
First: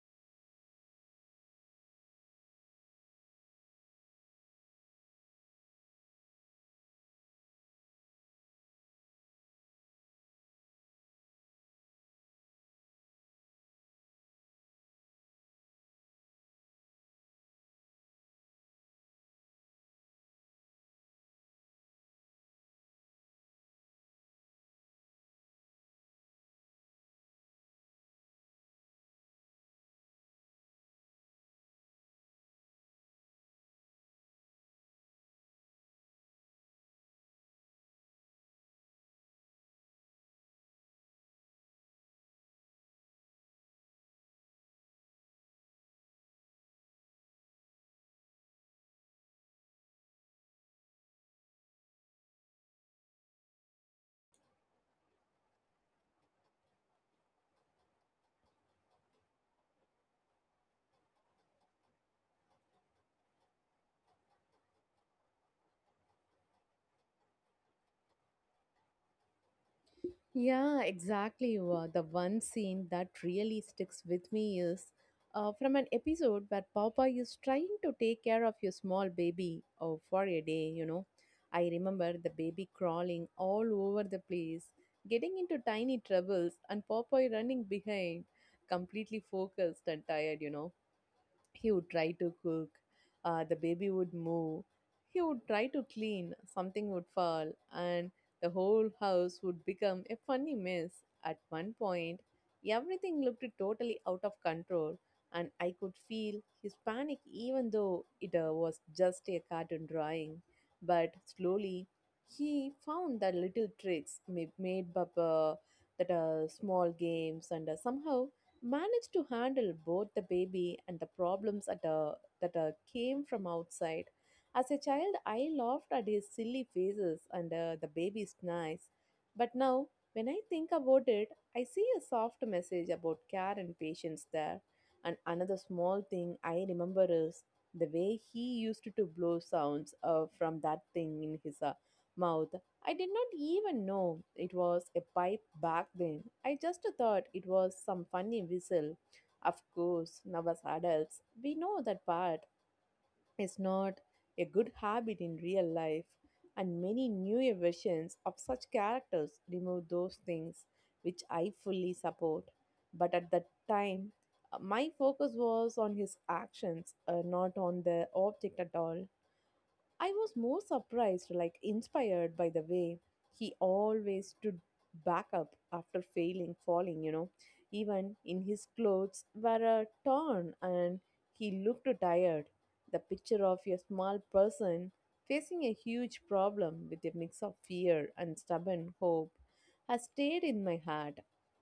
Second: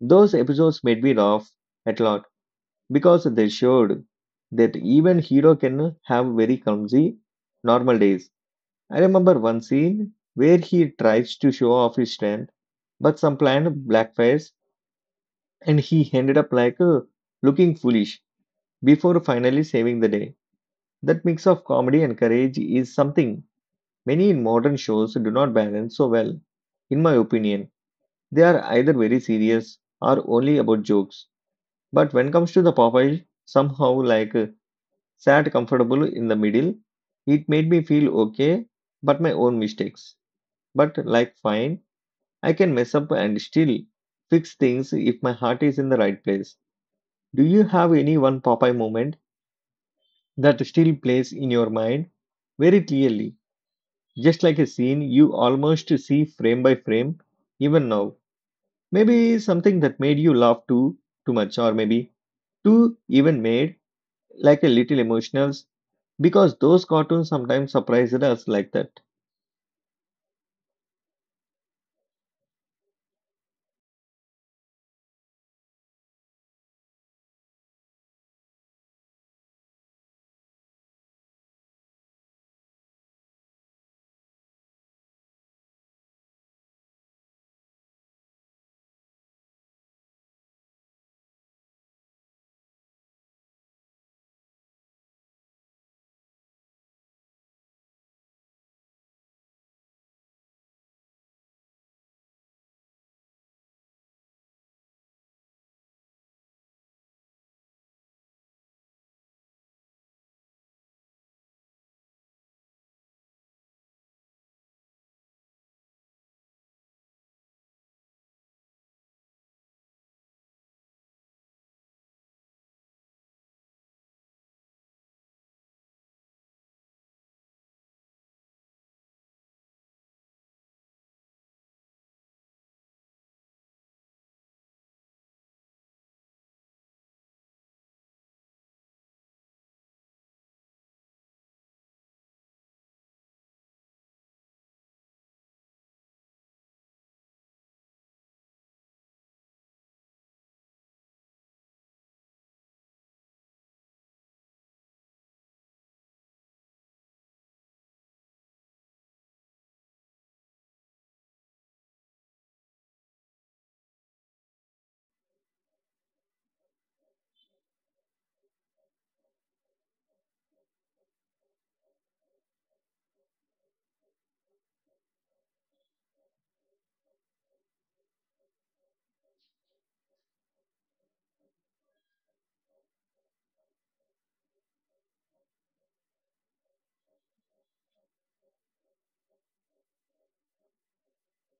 S1: Those episodes made me laugh a lot because they showed that even hero can have very clumsy normal days. I remember one scene where he tries to show off his strength, but some planned blackface and he ended up like looking foolish before finally saving the day. That mix of comedy and courage is something many in modern shows do not balance so well. In my opinion, they are either very serious or only about jokes. But when comes to the Popeye, somehow like sat comfortable in the middle, it made me feel okay, but my own mistakes. But like fine, I can mess up and still fix things if my heart is in the right place. Do you have any one Popeye moment that still plays in your mind very clearly, just like a scene you almost see frame by frame, even now? Maybe something that made you laugh too much, or maybe too even made like a little emotional, because those cartoons sometimes surprised us like that.
S2: Yeah, exactly. The one scene that really sticks with me is from an episode where Papa is trying to take care of your small baby for a day, you know. I remember the baby crawling all over the place, getting into tiny troubles, and Papa running behind, completely focused and tired, you know he would try to cook the baby would move he would try to clean something would fall and the whole house would become a funny mess at one point everything looked totally out of control and I could feel his panic even though it was just a cartoon drawing but slowly he found the little tricks made up that small games and somehow managed to handle both the baby and the problems at, that came from outside. As a child, I laughed at his silly faces and the baby's nice. But now, when I think about it, I see a soft message about care and patience there. And another small thing I remember is the way he used to blow sounds from that thing in his mouth. I did not even know it was a pipe back then. I just thought it was some funny whistle. Of course, now as adults, we know that part is not a good habit in real life, and many newer versions of such characters remove those things, which I fully support. But at that time, my focus was on his actions, not on the object at all. I was more surprised, like inspired by the way he always stood back up after failing, falling, you know. Even in his clothes were torn and he looked tired. The picture of a small person facing a huge problem with a mix of fear and stubborn hope has stayed in my heart.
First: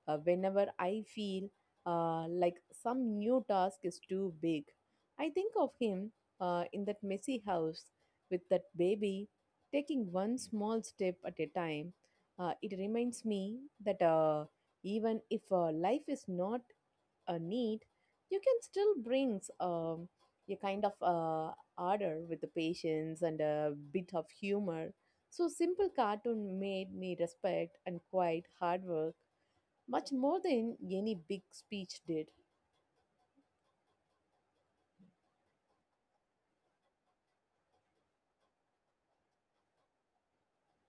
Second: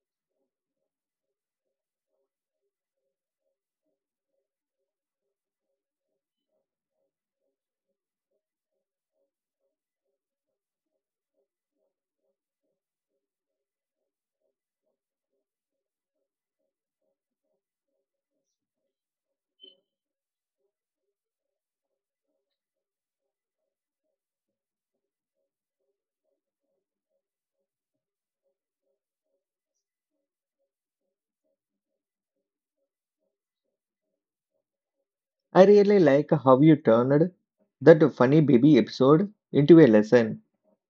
S2: Whenever I feel like some new task is too big, I think of him in that messy house with that baby, taking one small step at a time, it reminds me that even if life is not a need, you can still bring a kind of order with the patience and a bit of humor. So simple cartoon made me respect and quite hard work much more than any big speech did.
S1: I really like how you turned that funny baby episode into a lesson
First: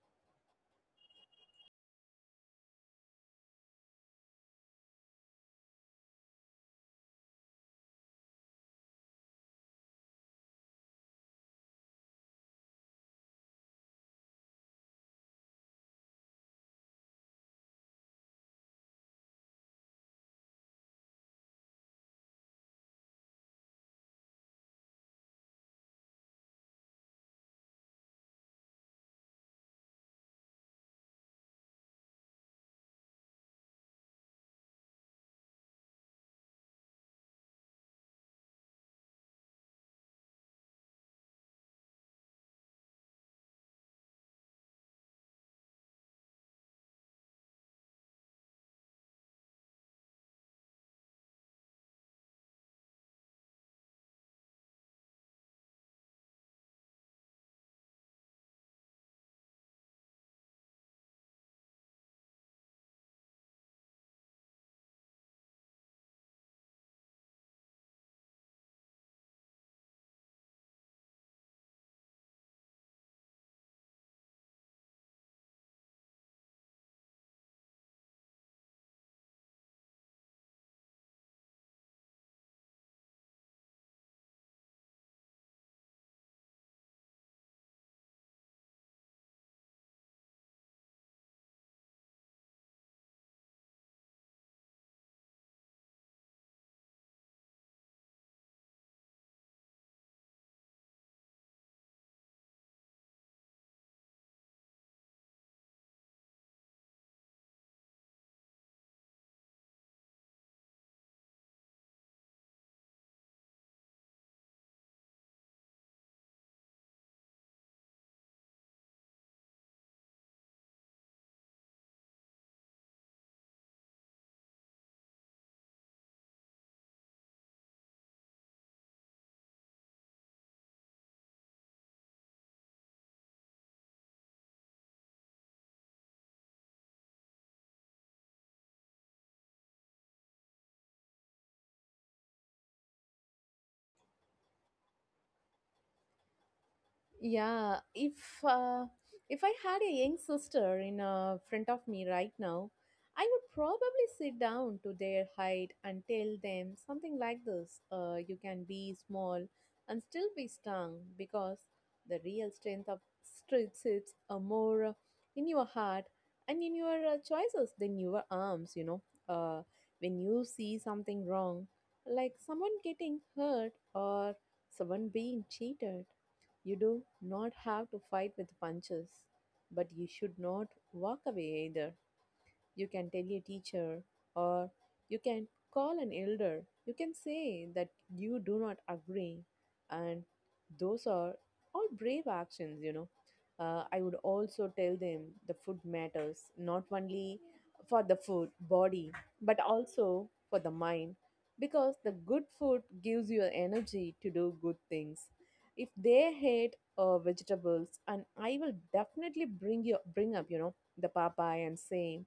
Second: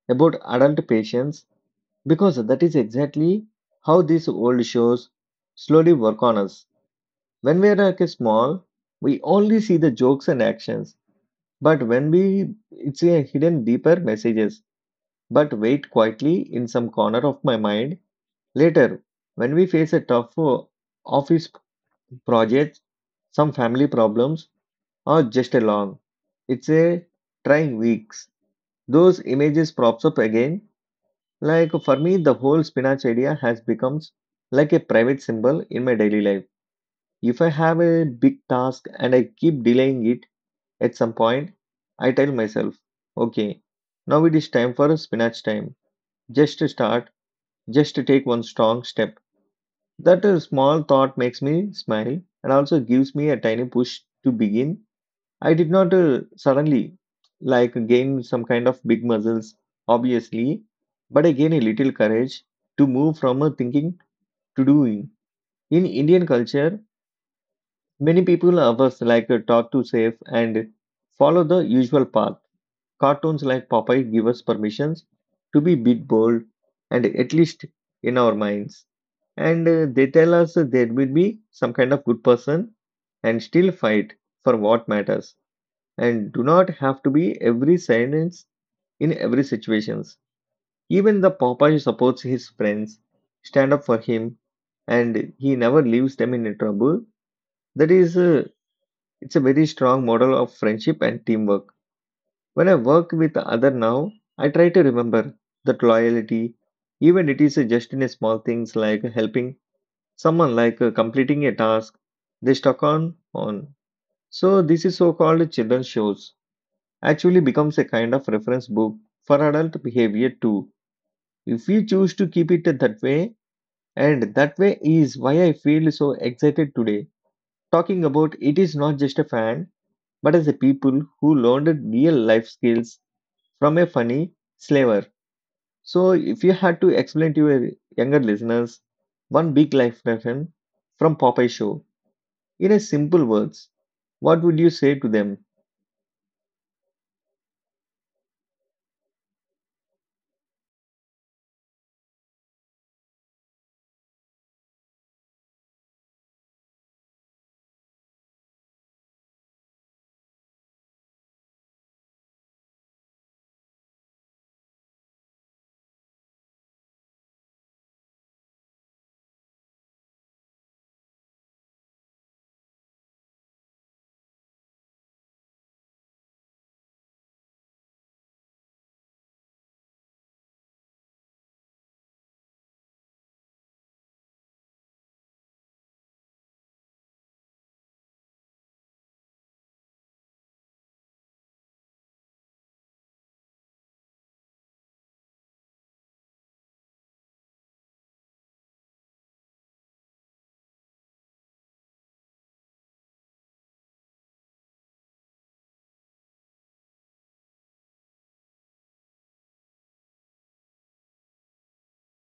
S1: about adult patience. Because that is exactly how these old shows slowly work on us. When we are like a small, we only see the jokes and actions. But when we it's a hidden deeper messages, but wait quietly in some corner of my mind. Later, when we face a tough office project, some family problems, or just a long, it's a trying weeks. Those images props up again. Like for me, the whole spinach idea has become like a private symbol in my daily life. If I have a big task and I keep delaying it at some point, I tell myself, okay, now it is time for spinach time. Just to start, just to take one strong step. That small thought makes me smile and also gives me a tiny push to begin. I did not suddenly like gain some kind of big muscles, obviously, but I gained a little courage to move from thinking to doing. In Indian culture, many people of us like talk to safe and follow the usual path. Cartoons like Popeye give us permissions to be big, bold, and at least in our minds. And they tell us that there will be some kind of good person and still fight for what matters and do not have to be every sentence in every situations. Even the Popeye supports his friends, stand up for him, and he never leaves them in trouble. That is, it's a very strong model of friendship and teamwork. When I work with other now, I try to remember that loyalty, even it is just in a small things like helping someone, like completing a task they stuck on. So this is so-called children's shows actually becomes a kind of reference book for adult behavior too, if we choose to keep it that way. And that way is why I feel so excited today. Talking about it is not just a fan, but as a people who learned real life skills from a funny slaver. So, if you had to explain to your younger listeners one big life lesson from Popeye Show in a simple words, what would you say to them?
S2: Yeah, uh, if I had a young sister in front of me right now, I would probably sit down to their height and tell them something like this: "You can be small and still be strong, because the real strength of strength sits more in your heart and in your choices than your arms." Uh, when you see something wrong, like someone getting hurt or someone being cheated, you do not have to fight with punches, but you should not walk away either. You can tell your teacher, or you can call an elder. You can say that you do not agree, and those are all brave actions, you know. I would also tell them the food matters not only for the food body but also for the mind, because the good food gives you energy to do good things. If they hate vegetables, and I will definitely bring up you know the papaya and say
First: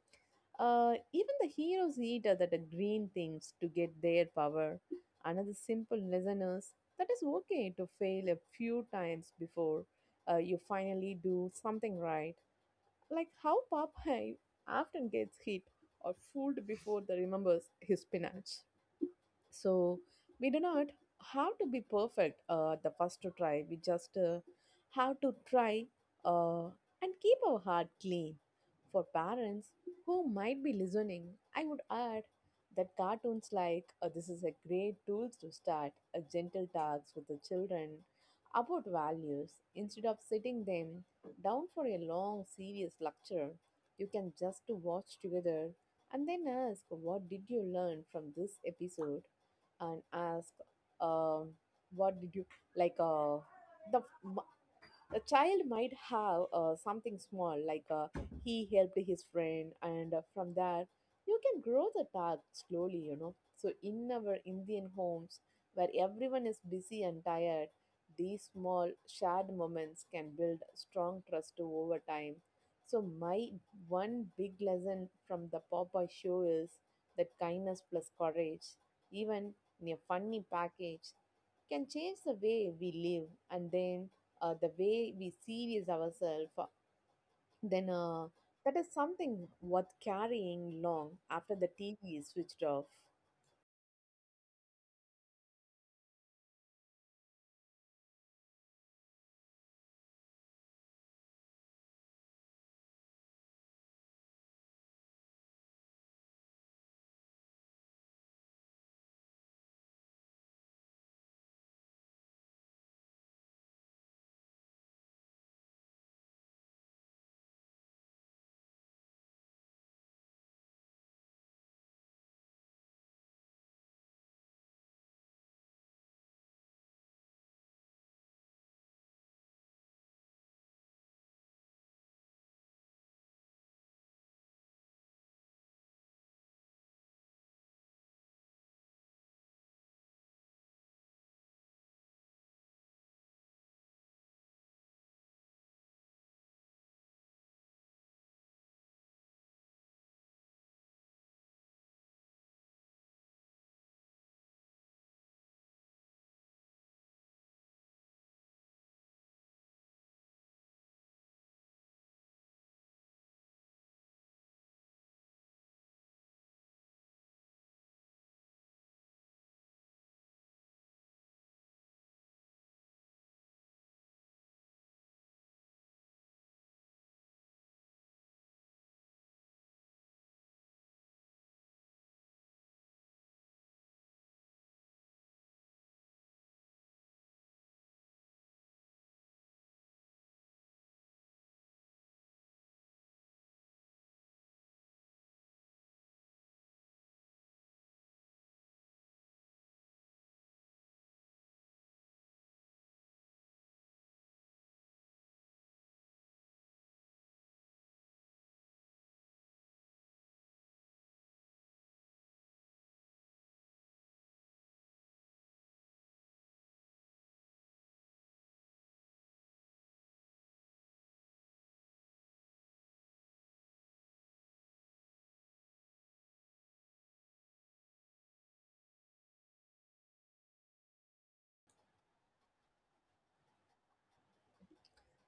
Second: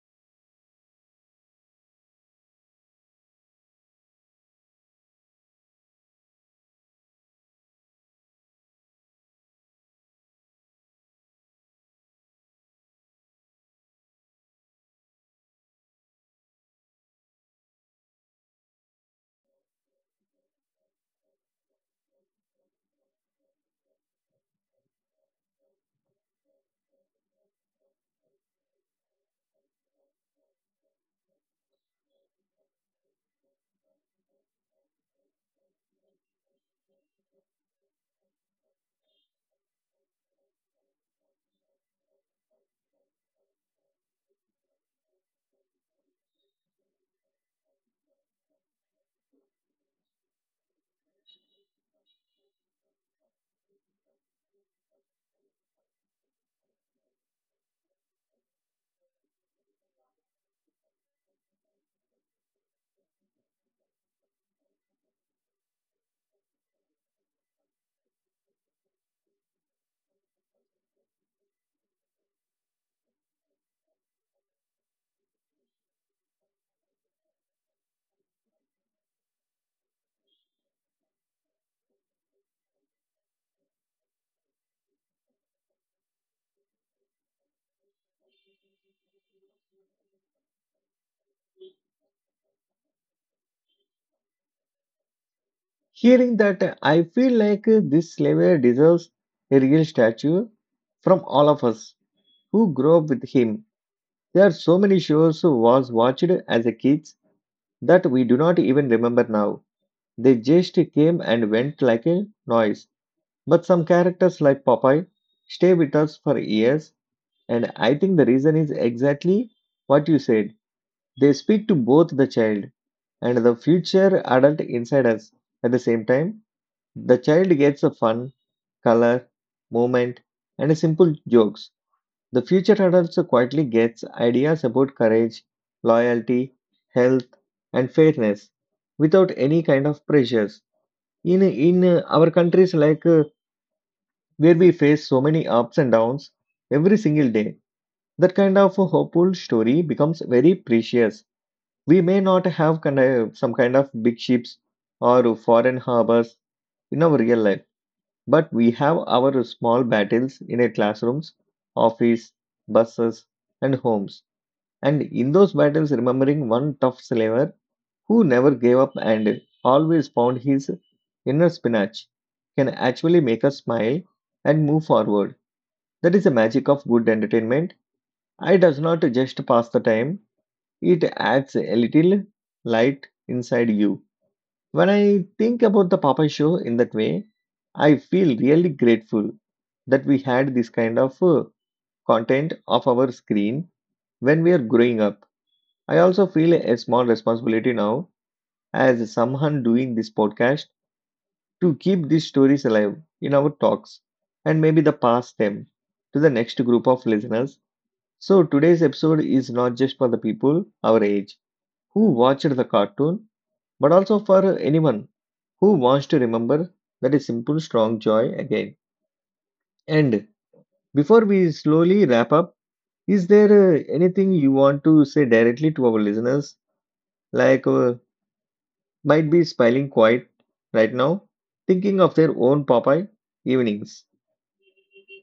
S2: even the heroes eat other the green things to get their power. Another simple lesson is that it's okay to fail a few times before you finally do something right. Like how Popeye often gets hit or fooled before the remembers his spinach. So we do not have to be perfect the first to try. We just have to try uh, and keep our heart clean. For parents who might be listening, I would add that cartoons like this is a great tool to start a gentle talks with the children about values. Instead of sitting them down for a long serious lecture, you can just watch together and then ask what did you learn from this episode, and ask um what did you like the a child might have something small, like he helped his friend, and from that, you can grow the tag slowly, you know. So, in our Indian homes, where everyone is busy and tired, these small shared moments can build strong trust over time. So, my one big lesson from the Popeye show is that kindness plus courage, even in a funny package, can change the way we live, and then the way we see is ourselves, then that is something worth carrying long after the TV is switched off.
S1: Hearing that, I feel like this slaver deserves a real statue from all of us who grew up with him. There are so many shows was watched as a kids that we do not even remember now. They just came and went like a noise. But some characters like Popeye stay with us for years, and I think the reason is exactly what you said. They speak to both the child and the future adult inside us at the same time. The child gets a fun, color, movement, and a simple jokes. The future adult quietly gets ideas about courage, loyalty, health, and fairness without any kind of pressures. In Our countries like where we face so many ups and downs every single day, that kind of a hopeful story becomes very precious. We may not have kind of, some kind of big ships or foreign harbors in our real life, but we have our small battles in our classrooms, office, buses, and homes. And in those battles, remembering one tough slaver who never gave up and always found his inner spinach can actually make us smile and move forward. That is the magic of good entertainment. It does not just pass the time, it adds a little light inside you. When I think about the Popeye show in that way, I feel really grateful that we had this kind of content of our screen when we are growing up. I also feel a small responsibility now as someone doing this podcast to keep these stories alive in our talks and maybe the pass them to the next group of listeners. So today's episode is not just for the people our age who watched the cartoon, but also for anyone who wants to remember that is simple, strong joy again. And before we slowly wrap up, is there anything you want to say directly to our listeners? Like, might be smiling quiet right now, thinking of their own Popeye evenings.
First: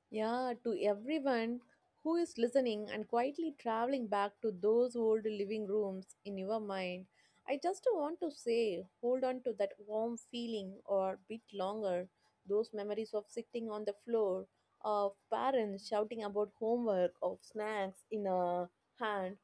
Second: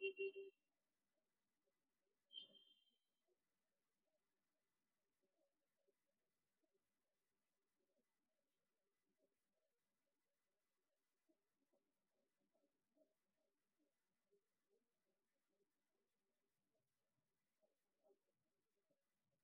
S2: Yeah, to everyone who is listening and quietly traveling back to those old living rooms in your mind, I just want to say hold on to that warm feeling or bit longer, those memories of sitting on the floor, of parents shouting about homework, of snacks in a hand,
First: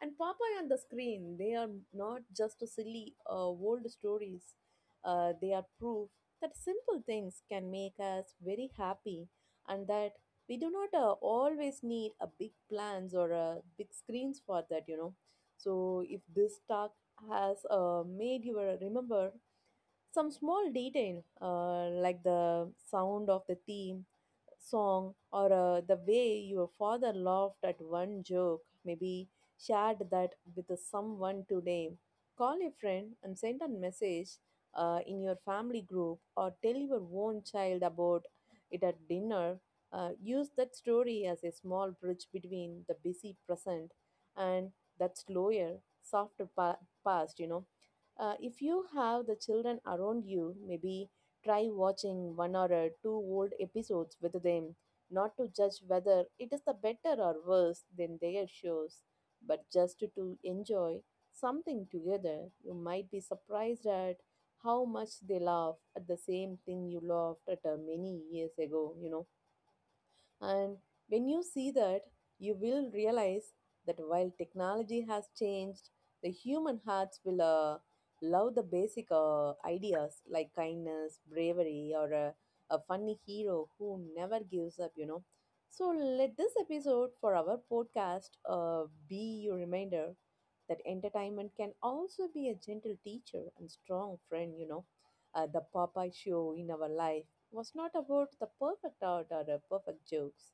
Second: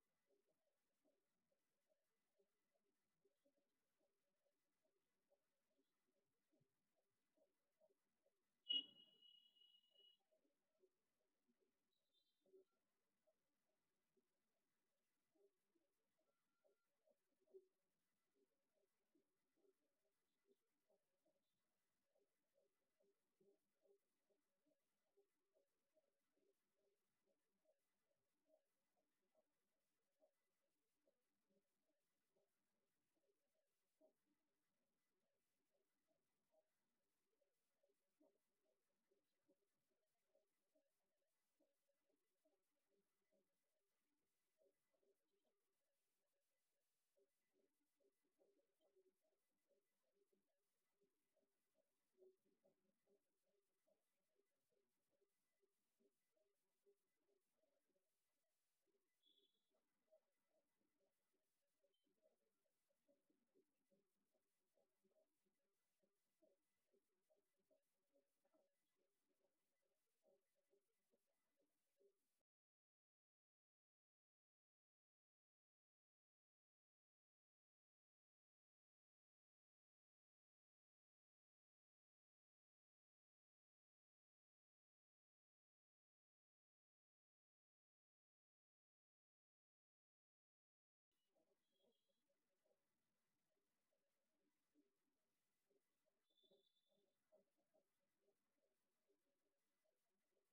S2: and Popeye on the screen. They are not just silly old stories. They are proof that simple things can make us very happy, and that we do not always need a big plans or big screens for that, you know. So if this talk has made you remember some small detail like the sound of the theme song, or the way your father laughed at one joke. Maybe shared that with someone today. Call a friend and send a message in your family group, or tell your own child about it at dinner. Use that story as a small bridge between the busy present and that slower, softer past, you know. If you have the children around you, maybe try watching one or two old episodes with them, not to judge whether it is the better or worse than their shows, but just to enjoy something together. You might be surprised at how much they laugh at the same thing you laughed at many years ago, you know. And when you see that, you will realize that while technology has changed, the human hearts will love the basic ideas like kindness, bravery, or a funny hero who never gives up, you know. So let this episode for our podcast be your reminder that entertainment can also be a gentle teacher and strong friend, you know. The Popeye show in our life was not about the perfect art or the perfect jokes.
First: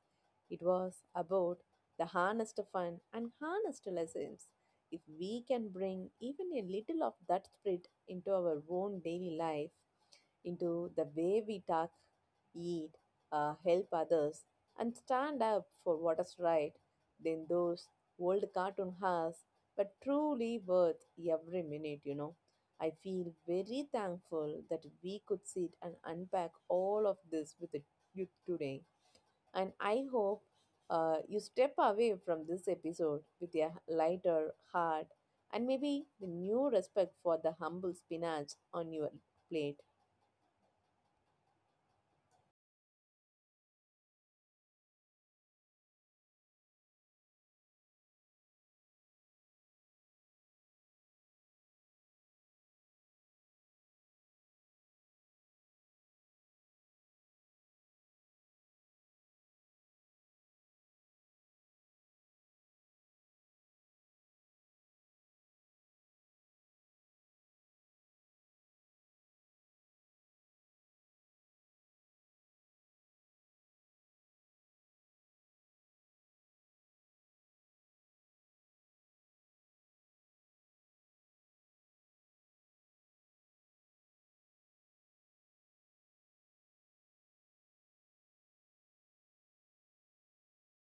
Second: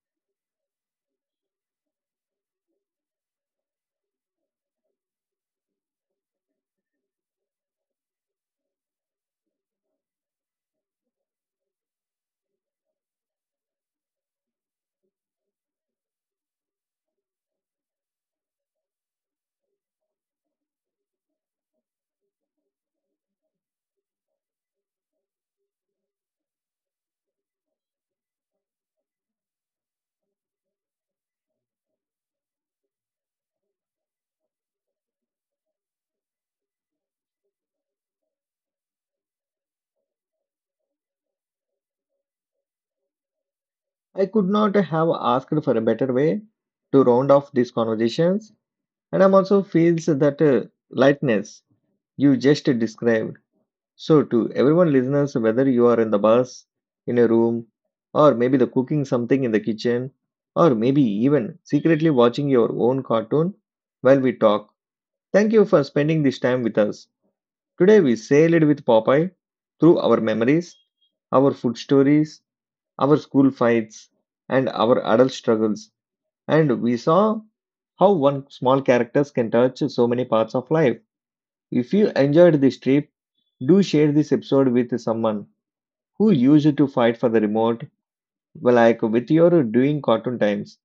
S2: It was about the harnessed fun and harnessed lessons. If we can bring even a little of that spirit into our own daily life, into the way we talk, eat, help others, and stand up for what is right, then those old cartoon has, but truly worth every minute, you know. I feel very thankful that we could sit and unpack all of this with you today. And I hope you step away from this episode with a lighter heart and maybe the new respect for the humble spinach on your plate.
S1: I could not have asked for a better way to round off these conversations, and I'm also feels that lightness you just described. So, to everyone listeners, whether you are in the bus, in a room, or maybe the cooking something in the kitchen, or maybe even secretly watching your own cartoon while we talk, thank you for spending this time with us. Today we sailed with Popeye through our memories, our food stories, our school fights, and our adult struggles, and we saw how one small characters can touch so many parts of life. If you enjoyed this trip, do share this episode with someone who used to fight for the remote. Well, like with your doing cartoon times,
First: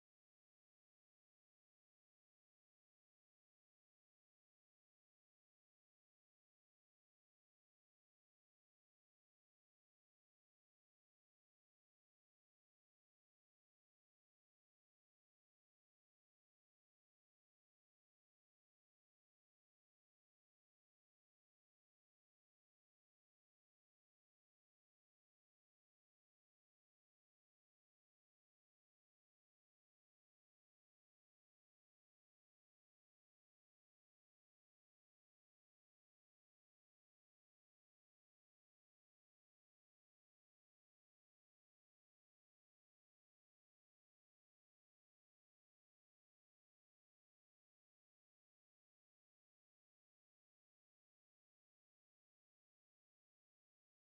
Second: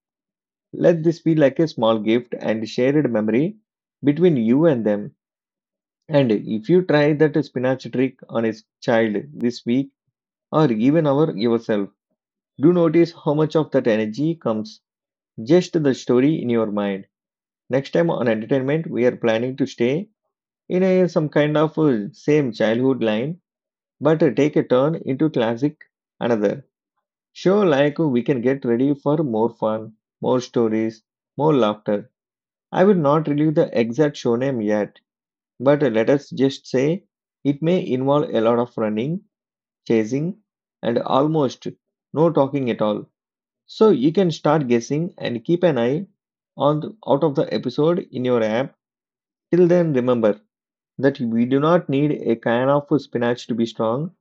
S1: let this be like a small gift and shared memory between you and them. And if you try that spinach trick on a child this week or even our yourself, do notice how much of that energy comes just the story in your mind. Next time on entertainment, we are planning to stay in a some kind of same childhood line, but take a turn into classic another. Sure, like we can get ready for more fun, more stories, more laughter. I will not reveal the exact show name yet, but let us just say it may involve a lot of running, chasing, and almost no talking at all. So you can start guessing and keep an eye on the, out of the episode in your app. Till then, remember that we do not need a kind of spinach to be strong.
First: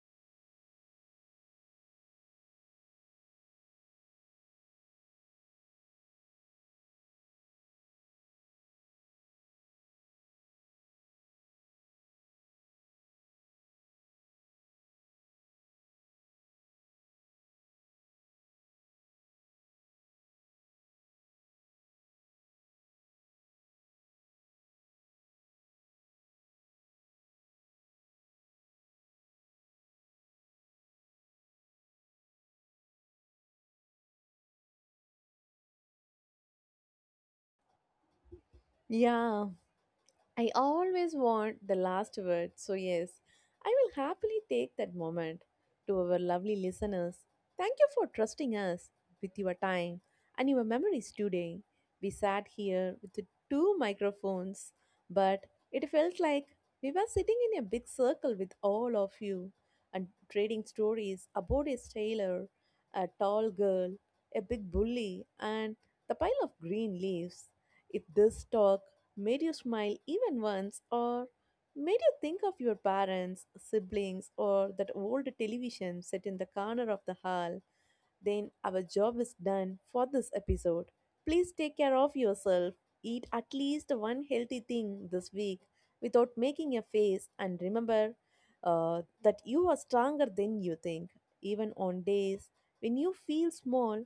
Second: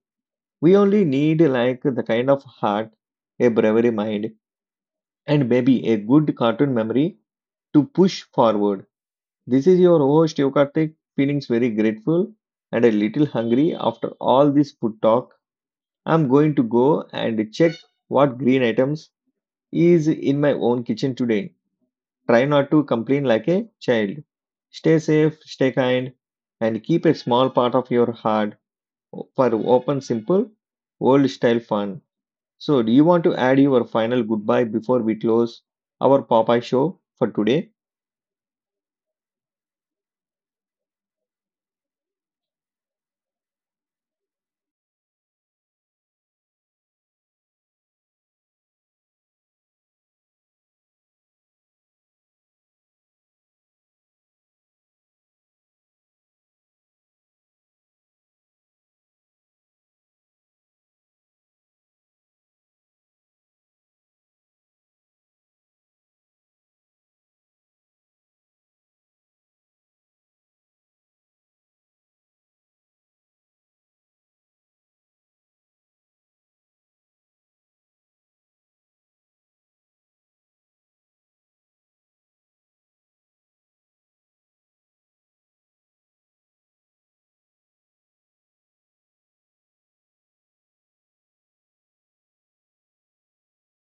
S1: We only need like the kind of heart, a bravery mind, and maybe a good cartoon memory to push forward. This is your host Yokartik, feelings very grateful and a little hungry after all this food talk. I'm going to go and check what green items is in my own kitchen today. Try not to complain like a child. Stay safe, stay kind, and keep a small part of your heart for open, simple, old style fun. So, do you want to add your final goodbye before we close our Popeye show for today?
S2: Yeah, I always want the last word, so yes, I will happily take that moment. To our lovely listeners, thank you for trusting us with your time and your memories today. We sat here with the two microphones, but it felt like we were sitting in a big circle with all of you and trading stories about a sailor, a tall girl, a big bully, and the pile of green leaves. If this talk made you smile even once, or made you think of your parents, siblings, or that old television set in the corner of the hall, then our job is done for this episode. Please take care of yourself. Eat at least one healthy thing this week without making a face, and remember that you are stronger than you think, even on days when you feel small.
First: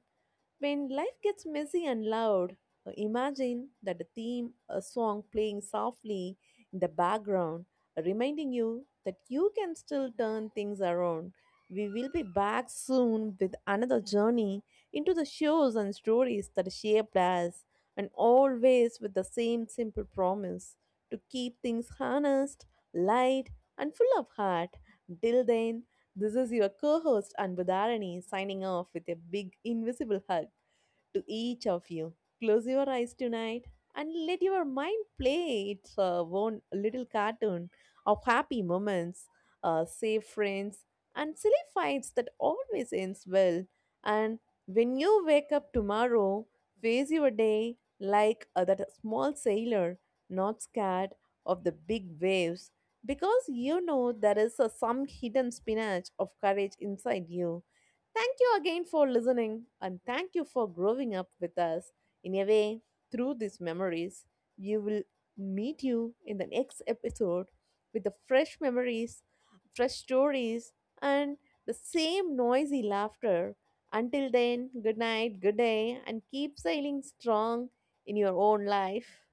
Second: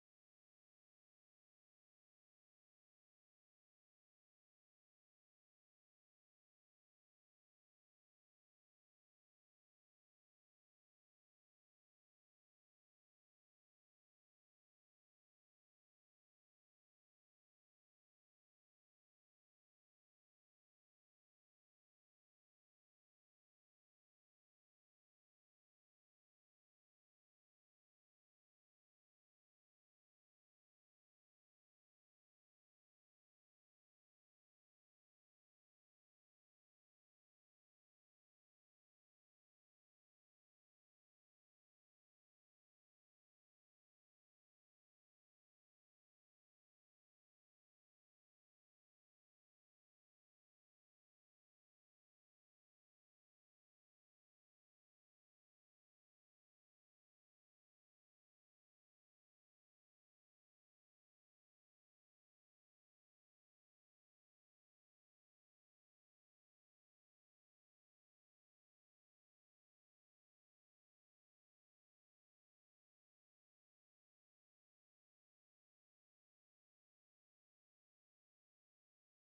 S2: When life gets messy and loud, imagine that a theme, a song playing softly in the background, reminding you that you can still turn things around. We will be back soon with another journey into the shows and stories that shaped us, and always with the same simple promise to keep things honest, light, and full of heart. Till then, this is your co host Anbudharani signing off with a big invisible hug to each of you. Close your eyes tonight and let your mind play its own little cartoon of happy moments, safe friends, and silly fights that always ends well. And when you wake up tomorrow, face your day like that small sailor, not scared of the big waves, because you know there is some hidden spinach of courage inside you. Thank you again for listening, and thank you for growing up with us. In a way, through these memories, you will meet you in the next episode with the fresh memories, fresh stories, and the same noisy laughter. Until then, good night, good day, and keep sailing strong in your own life.